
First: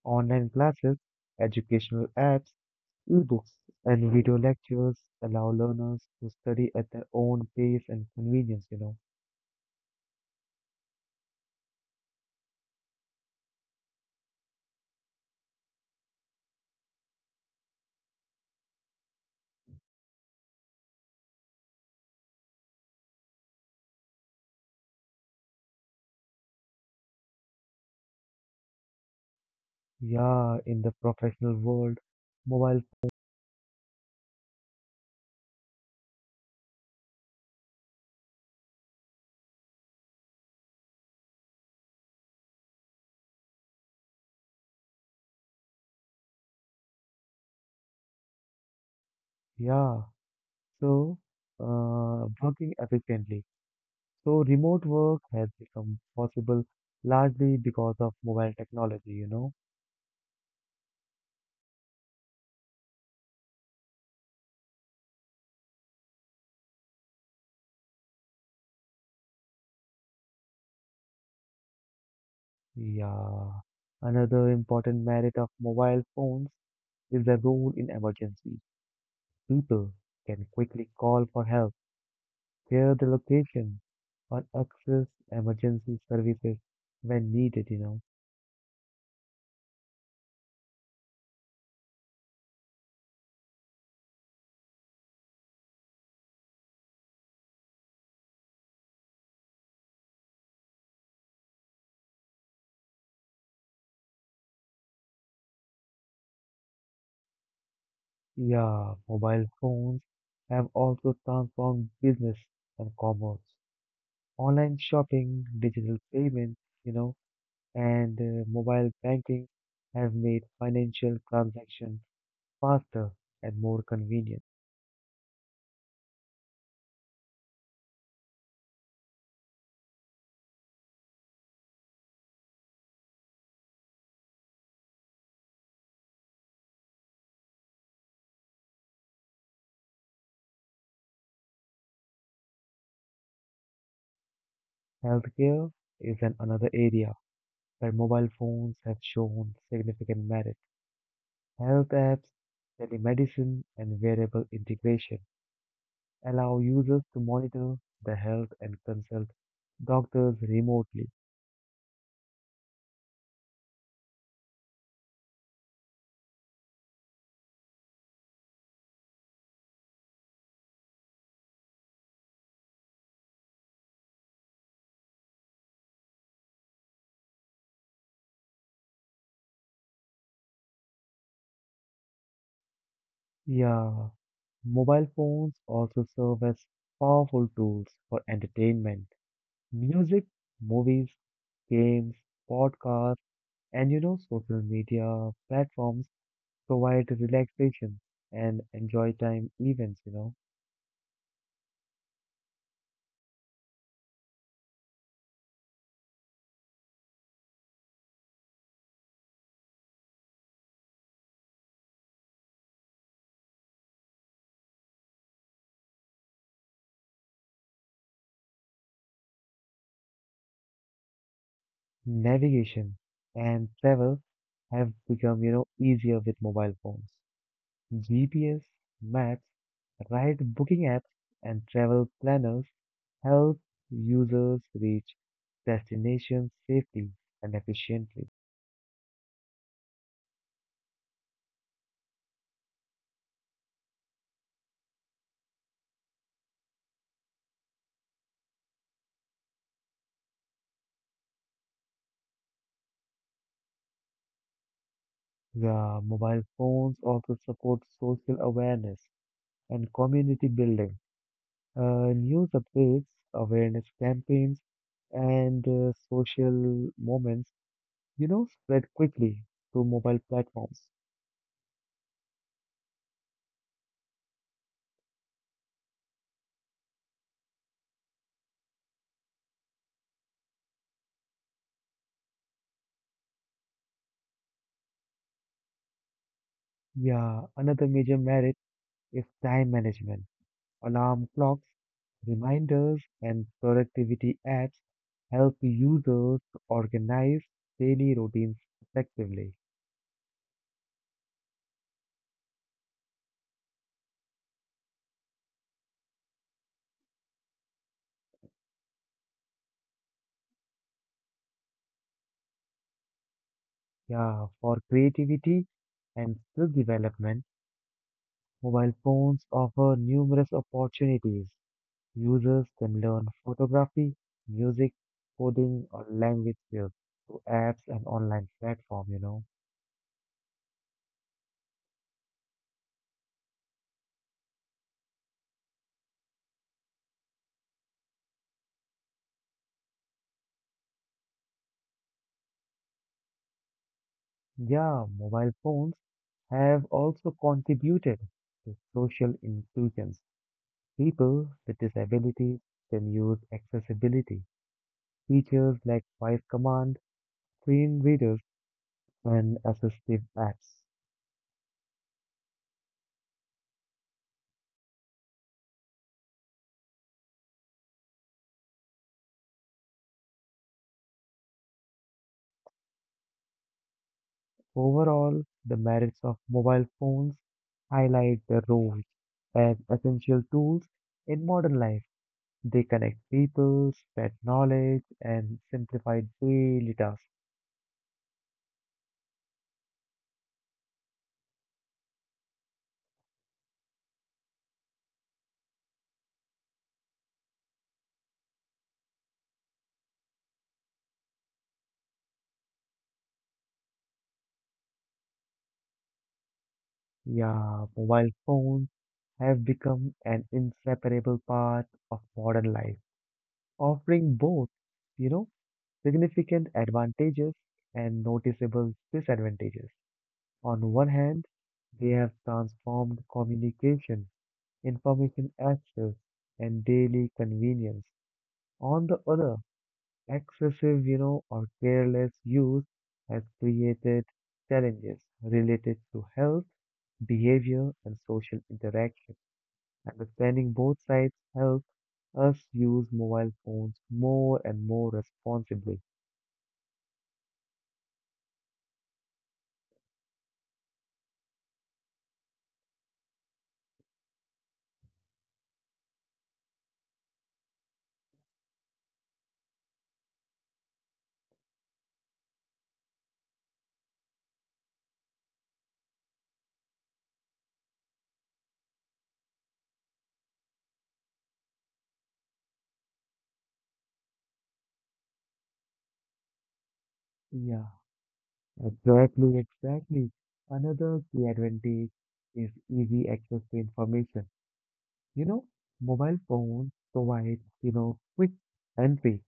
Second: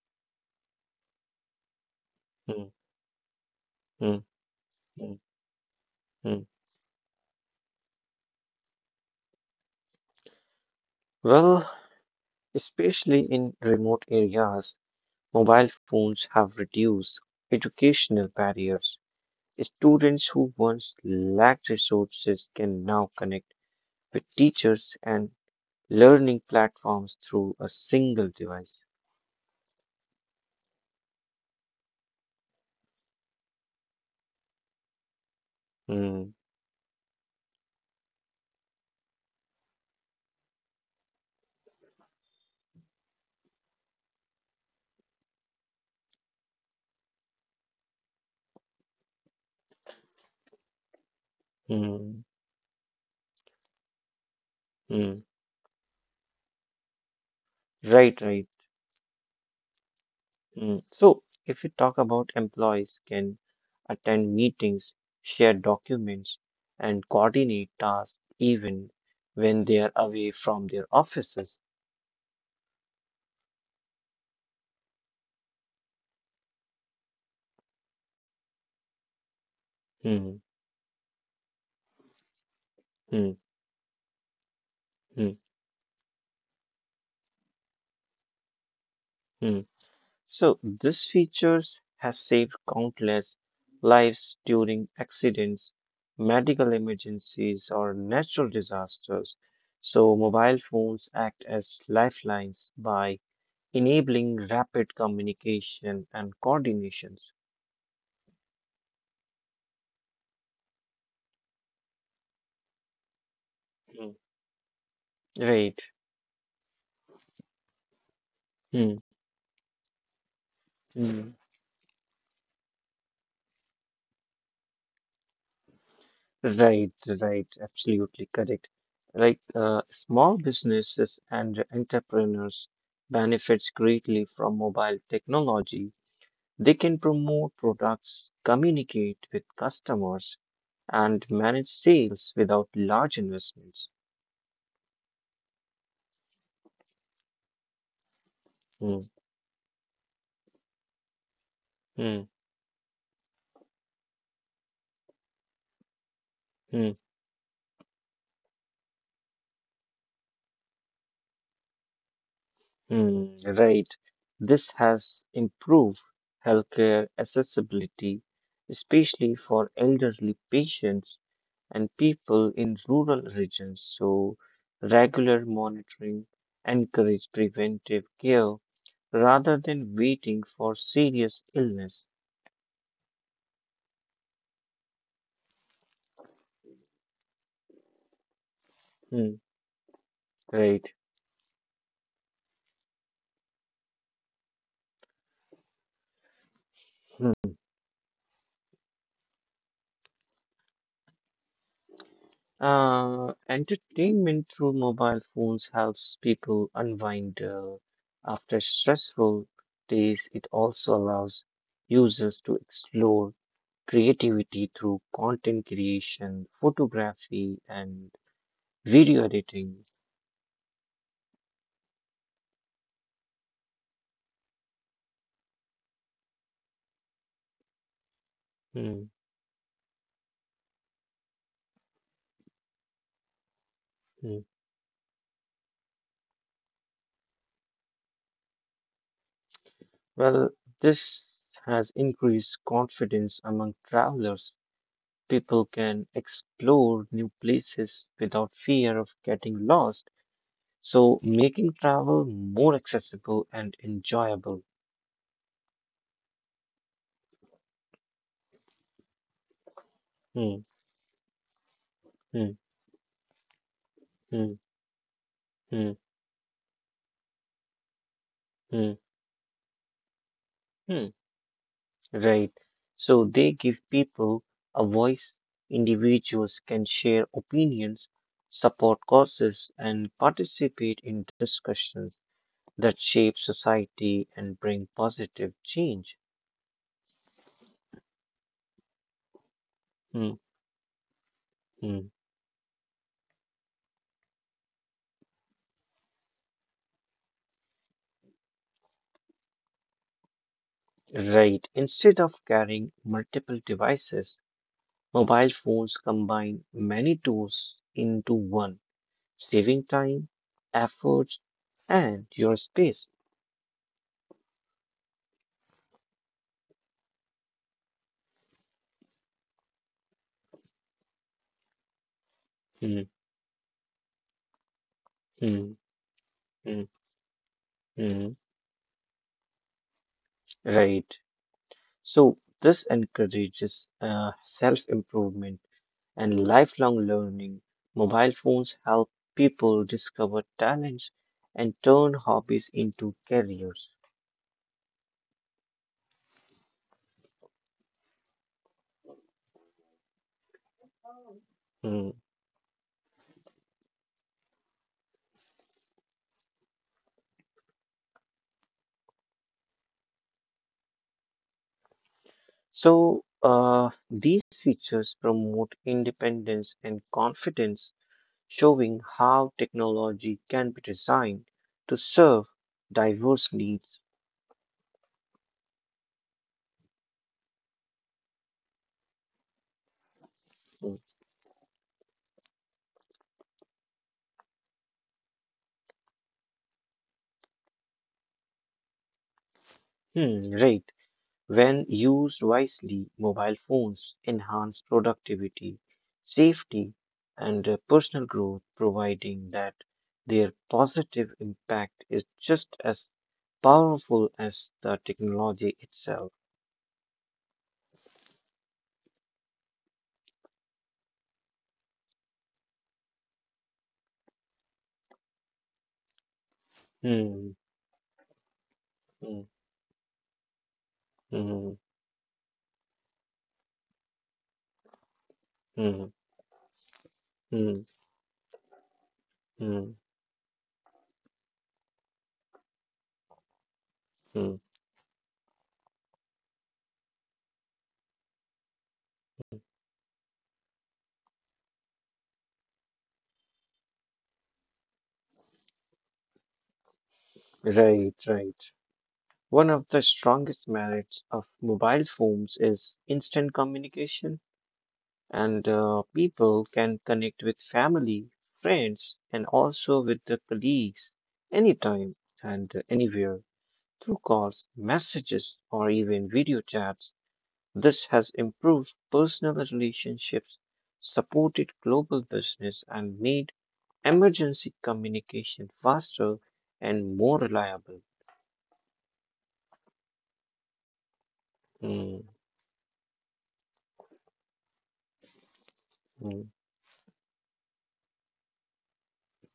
A: Online classes, educational apps,
B: Hmm,
A: ebooks, and
B: hmm,
A: video lectures
B: hmm,
A: allow learners to
B: hmm.
A: study at their own pace and convenience.
B: Well, especially in remote areas, mobile phones have reduced educational barriers. Students who once lacked resources can now connect with teachers and learning platforms through a single device.
A: Yeah, in the professional world, mobile,
B: Hmm,
A: yeah, so
B: hmm,
A: working efficiently. So remote
B: hmm.
A: work has become possible largely because of
B: Right, right.
A: mobile technology.
B: Mm, so, if you talk about employees can attend meetings, share documents, and coordinate tasks even when they are away from their offices.
A: Yeah. Another important merit of mobile phones is their role in emergency. People
B: Hmm,
A: can quickly call for help, share the
B: hmm,
A: location, or access
B: hmm,
A: emergency services when needed.
B: hmm. So, this features has saved countless lives during accidents, medical emergencies, or natural disasters. So, mobile phones act as lifelines by enabling rapid communication and coordinations.
A: Yeah, mobile phones have also transformed business and commerce.
B: Mm.
A: Online shopping,
B: Right.
A: digital payments, you know, and mobile
B: Mm.
A: banking have made financial
B: Mm.
A: transactions faster and more convenient.
B: Right, right, absolutely correct. Like small businesses and entrepreneurs benefits greatly from mobile technology. They can promote products, communicate with customers, and manage sales without large investments.
A: Healthcare is an another area where mobile phones have
B: Mm.
A: shown significant merit. Health apps,
B: Mm.
A: telemedicine, and wearable integration allow users
B: Mm.
A: to monitor their health and consult doctors remotely.
B: Hmm. Right. This has improved healthcare accessibility, especially for elderly patients and people in rural regions. So, regular monitoring encourages preventive care rather than waiting for serious illness.
A: Yeah, mobile phones also serve as powerful tools for entertainment.
B: Hmm,
A: Music,
B: right.
A: movies, games, podcasts, and social media platforms provide relaxation and enjoy time events.
B: Entertainment through mobile phones helps people unwind after stressful days. It also allows users to explore creativity through content creation, photography, and video editing.
A: Navigation and travel have become easier with mobile phones. GPS,
B: Hmm,
A: maps, ride booking apps, and travel planners help
B: hmm.
A: users reach destinations safely and efficiently.
B: Well, this has increased confidence among travelers. People can explore new places without fear of getting lost. So making travel more accessible and enjoyable.
A: Yeah, mobile phones also support social awareness and community
B: Hmm,
A: building. News
B: hmm,
A: updates, awareness
B: hmm,
A: campaigns, and
B: hmm,
A: social moments spread
B: hmm,
A: quickly through mobile platforms.
B: hmm. Right. So they give people a voice. Individuals can share opinions, support causes, and participate in discussions that shape society and bring positive change.
A: Yeah, another major merit is time management.
B: Hmm,
A: Alarm clocks,
B: hmm.
A: reminders, and productivity apps help users organize daily routines effectively.
B: Right. Instead of carrying multiple devices, mobile phones combine many tools into one, saving time, efforts, and your space.
A: Yeah, for creativity and skill development, mobile phones offer numerous opportunities. Users
B: Hmm,
A: can learn photography, music,
B: hmm,
A: coding, or language
B: hmm,
A: skills through apps and
B: hmm.
A: online platform.
B: Right. So, this encourages self improvement and lifelong learning. Mobile phones help people discover talents and turn hobbies into careers.
A: Yeah, mobile phones have also contributed to social inclusions. People with
B: Hmm.
A: disabilities can use accessibility features like voice command, screen readers, and assistive apps.
B: So, these features promote independence and confidence showing how technology can be designed to serve diverse needs.
A: Overall, the merits of mobile phones highlight their roles as essential tools in modern life. They connect people, spread knowledge, and simplify daily tasks.
B: Hmm, right. When used wisely, mobile phones enhance productivity, safety, and personal growth, providing that their positive impact is just as powerful as the technology itself.
A: Yeah, mobile phones have become an inseparable part of modern life, offering both, you know, significant
B: Hmm,
A: advantages and noticeable
B: hmm,
A: disadvantages. On one hand,
B: hmm,
A: they have transformed communication information
B: hmm,
A: access and daily
B: hmm,
A: convenience. On the other,
B: hmm,
A: excessive or careless use has created
B: hmm.
A: challenges related to health, behavior, and social interaction. Understanding both sides helps us use mobile phones more and more responsibly.
B: Right, right. One of the strongest merits of mobile phones is instant communication, and people can connect with family, friends, and also with the colleagues anytime and anywhere through calls, messages, or even video chats. This has improved personal relationships, supported global business, and made emergency communication faster and more
A: Yeah,
B: reliable.
A: exactly, exactly. Another key advantage
B: Mm,
A: is easy access to information. You know,
B: mm,
A: mobile phones provide quick entry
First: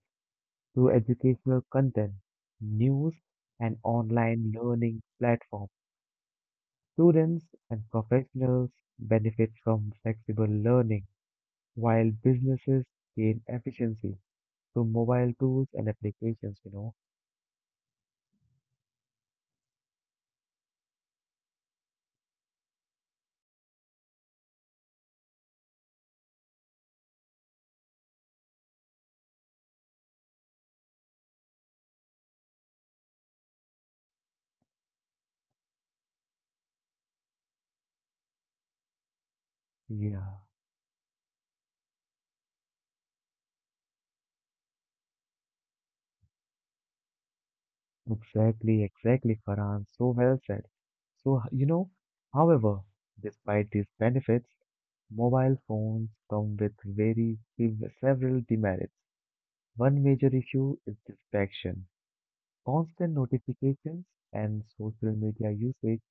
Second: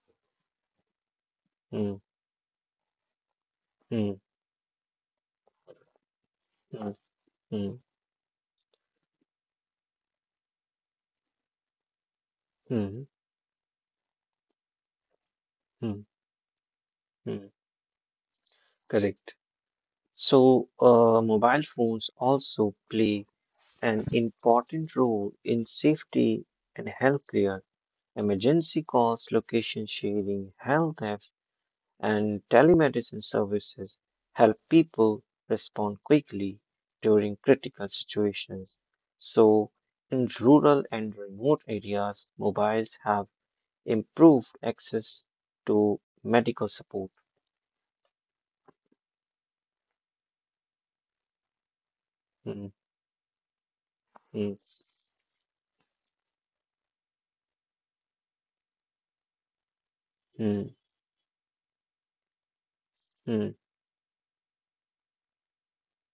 A: to educational
B: mm,
A: content, news, and
B: mm.
A: online learning platforms.
B: Mm,
A: Students
B: mm,
A: and professionals benefit from flexible learning, while businesses
B: mm,
A: gain efficiency through mobile tools and
B: mm,
A: applications.
B: mm. Correct. So, mobile phones also play an important role in safety and healthcare. Emergency calls, location sharing, health apps, and telemedicine services help people respond quickly during critical situations. So,
A: Yeah.
B: in rural and remote areas, mobiles have improved access to medical support.
A: Exactly, exactly, Farhan. So well said. So,
B: Mm,
A: however, despite these benefits,
B: mm.
A: mobile phones come with very several demerits. One major
B: Mm,
A: issue is distraction. Constant
B: mm,
A: notifications and social media usage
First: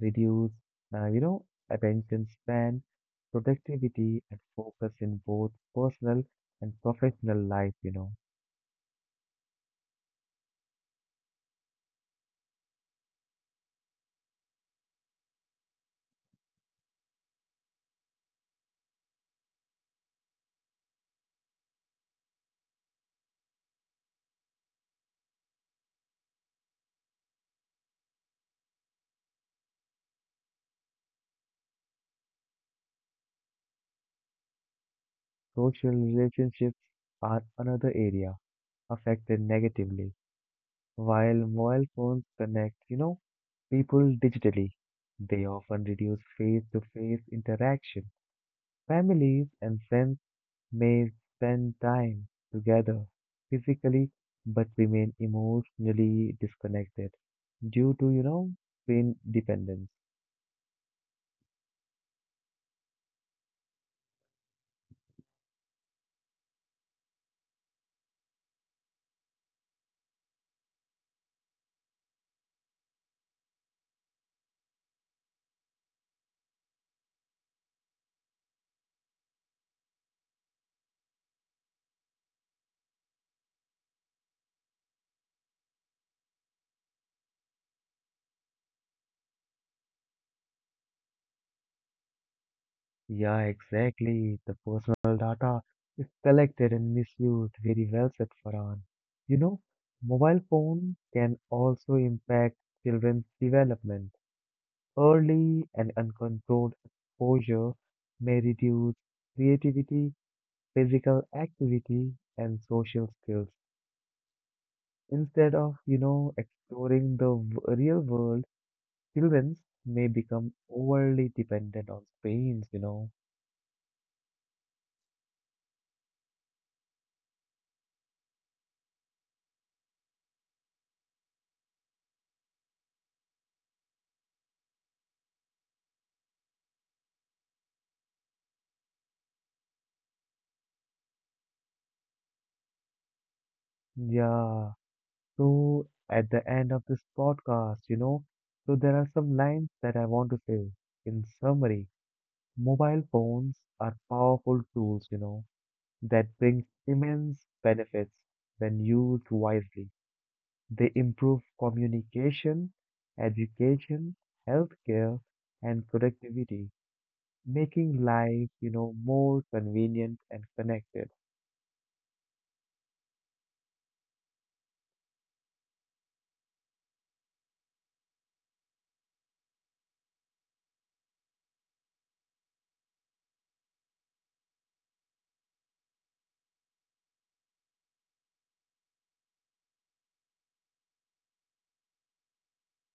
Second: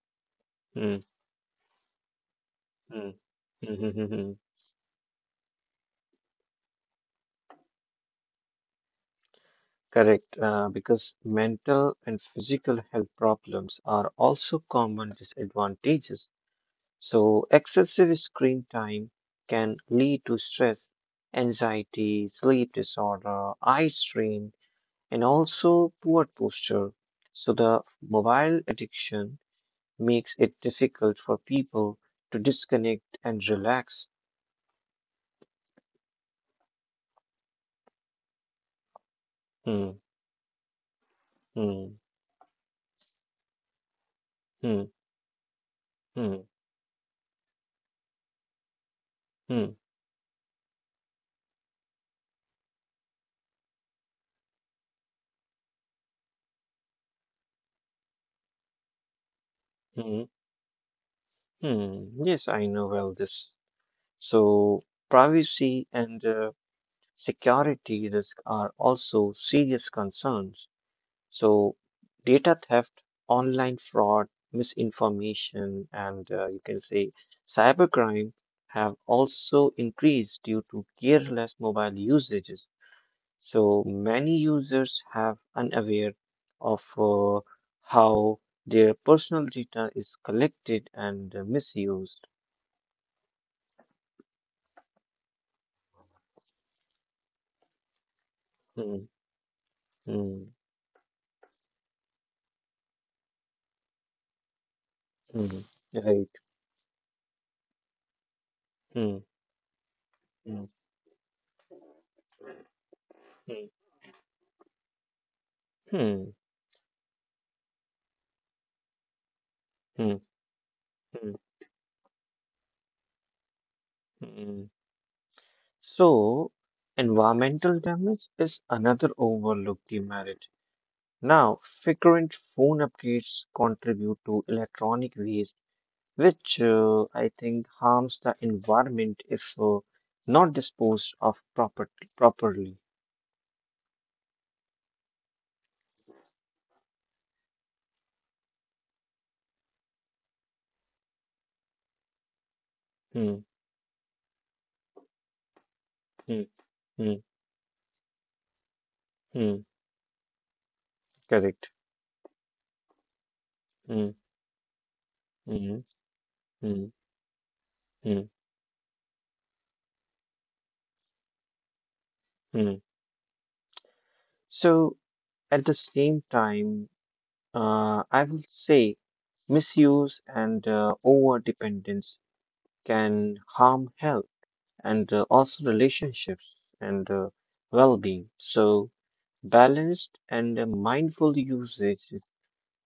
A: reduce,
B: mm, mm,
A: uh, you know, attention span,
B: mm, mm, mm,
A: productivity,
B: mm.
A: and focus in both personal and professional life.
B: Correct, because mental and physical health problems are also common disadvantages. So, excessive screen time can lead to stress, anxiety, sleep disorder, eye strain, and also poor posture. So, the mobile addiction makes it difficult for people to disconnect and relax.
A: Social relationships are another area affected
B: Hmm.
A: negatively. While mobile
B: Hmm.
A: phones connect people digitally,
B: Hmm.
A: they often reduce
B: Hmm.
A: face-to-face interaction. Families and
B: Hmm.
A: friends may spend time together physically but remain emotionally disconnected due to screen dependence.
B: Mm. Hmm. Yes, I know well this. So, privacy and security risk are also serious concerns. So, data theft, online fraud, misinformation, and you can say cybercrime have also increased due to careless mobile usages. So, many users have unaware of how their personal data is collected and misused.
A: Yeah, exactly. The personal data is collected and misused. Very well said, Farhan.
B: Hmm.
A: You know, mobile
B: Mm,
A: phone can also impact children's development. Early
B: mm,
A: and
B: right.
A: uncontrolled exposure may reduce
B: Mm,
A: creativity,
B: mm,
A: physical activity, and social skills.
B: mm,
A: Instead of
B: mm,
A: exploring the real world, children may
B: mm,
A: become overly
B: mm,
A: dependent on screens.
B: mm. So, environmental damage is another overlooked demerit. Now, frequent phone updates contribute to electronic waste, which I think harms the environment if not disposed of properly.
A: Yeah. So at the end of this podcast so there are some lines that I want to say. In summary, mobile
B: Mm,
A: phones are powerful tools that
B: mm,
A: bring
B: mm,
A: immense benefits when used
B: mm.
A: wisely. They improve
B: Correct.
A: communication, education,
B: Mm,
A: healthcare, and
B: mm,
A: productivity,
B: mm,
A: making
B: mm,
A: life more convenient and connected.
B: mm. So, at the same time, I will say misuse and over dependence can harm health and also relationships and well being. So, balanced and mindful usage is,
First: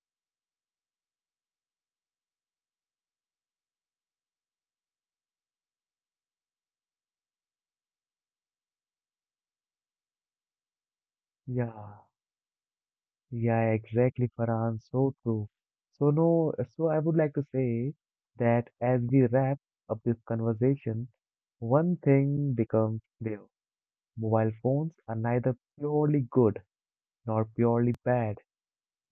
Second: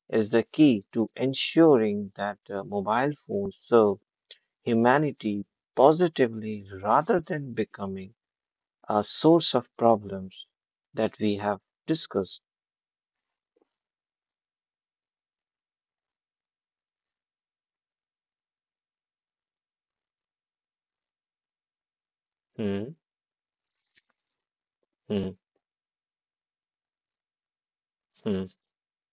B: is the key to ensuring that mobile phones serve humanity positively rather than becoming a source of problems that we have
A: Yeah.
B: discussed.
A: Yeah, exactly, Farhan. So true. So no, so I would like to say that as we wrap up this conversation, one thing
B: Hmm,
A: becomes clear. Mobile phones are
B: hmm,
A: neither purely good nor purely bad.
B: hmm.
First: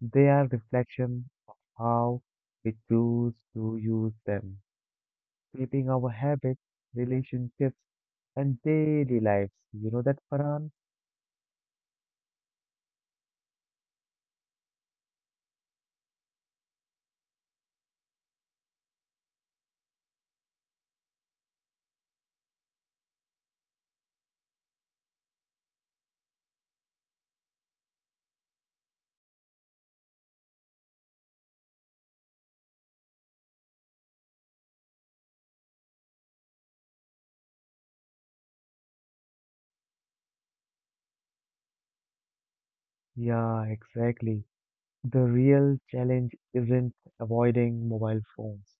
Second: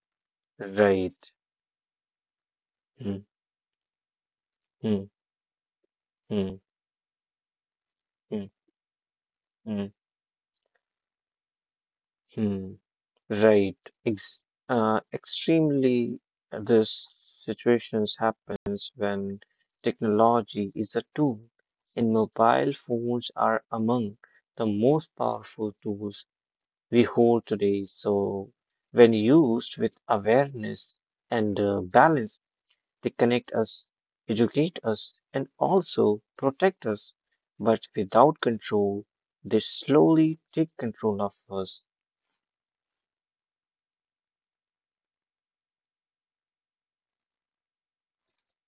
A: They are
B: Right.
A: reflection of how we
B: Hmm,
A: choose to use them,
B: hmm,
A: shaping our
B: hmm.
A: habits, relationships,
B: Mm,
A: and daily lives.
B: mm,
A: You know that, Farhan?
B: mm. Right. Ex extremely, these situations happens when technology is a tool, and mobile phones are among the most powerful tools we hold today. So, when used with awareness and balance, they connect us, educate us, and also protect us. But without control, they slowly take control of us.
A: Yeah, exactly. The real challenge isn't avoiding mobile phones,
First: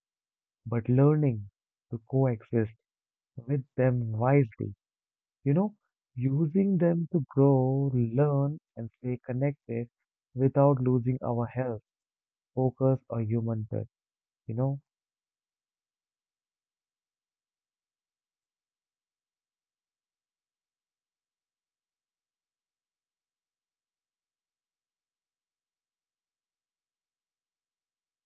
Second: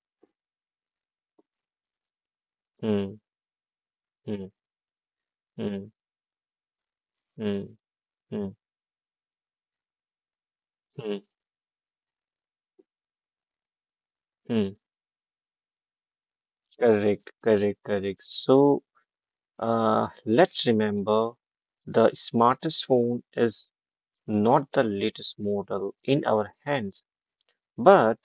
A: but learning to coexist
B: Mm,
A: with them
B: mm,
A: wisely. You know,
B: mm,
A: using them to
B: mm,
A: grow,
B: mm,
A: learn, and stay connected without losing
B: mm,
A: our health, focus, or human touch. You
B: mm.
A: know.
B: Correct, correct, correct. So, let's remember the smartest phone is not the latest model in our hands, but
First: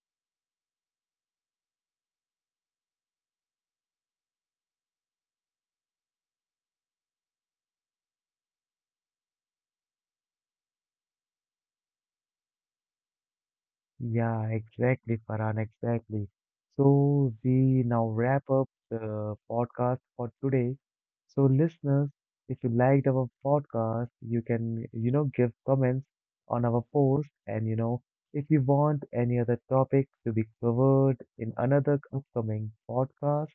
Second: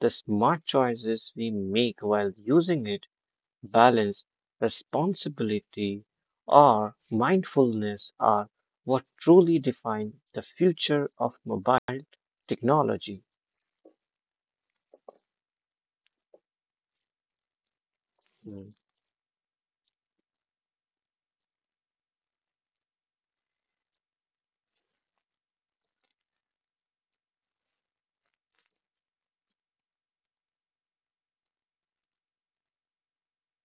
B: the smart choices we make while using it, balance, responsibility, or mindfulness are what truly define the future of mobile technology.
A: Yeah, exactly, Farhan, exactly. So we now wrap
B: Mm.
A: up the podcast for today. So listeners, if you liked our podcast, you can give comments on our post and if you want any other topic to be covered in another upcoming podcast,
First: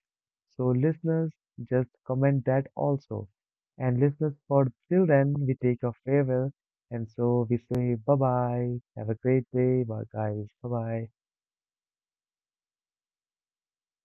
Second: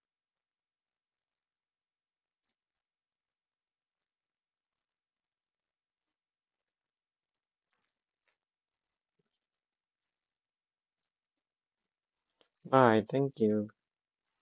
A: so listeners, just comment that also. And listeners, for till then, we take a farewell. And so we say bye bye. Have a great day, bye guys. Bye bye.
B: Bye, thank you.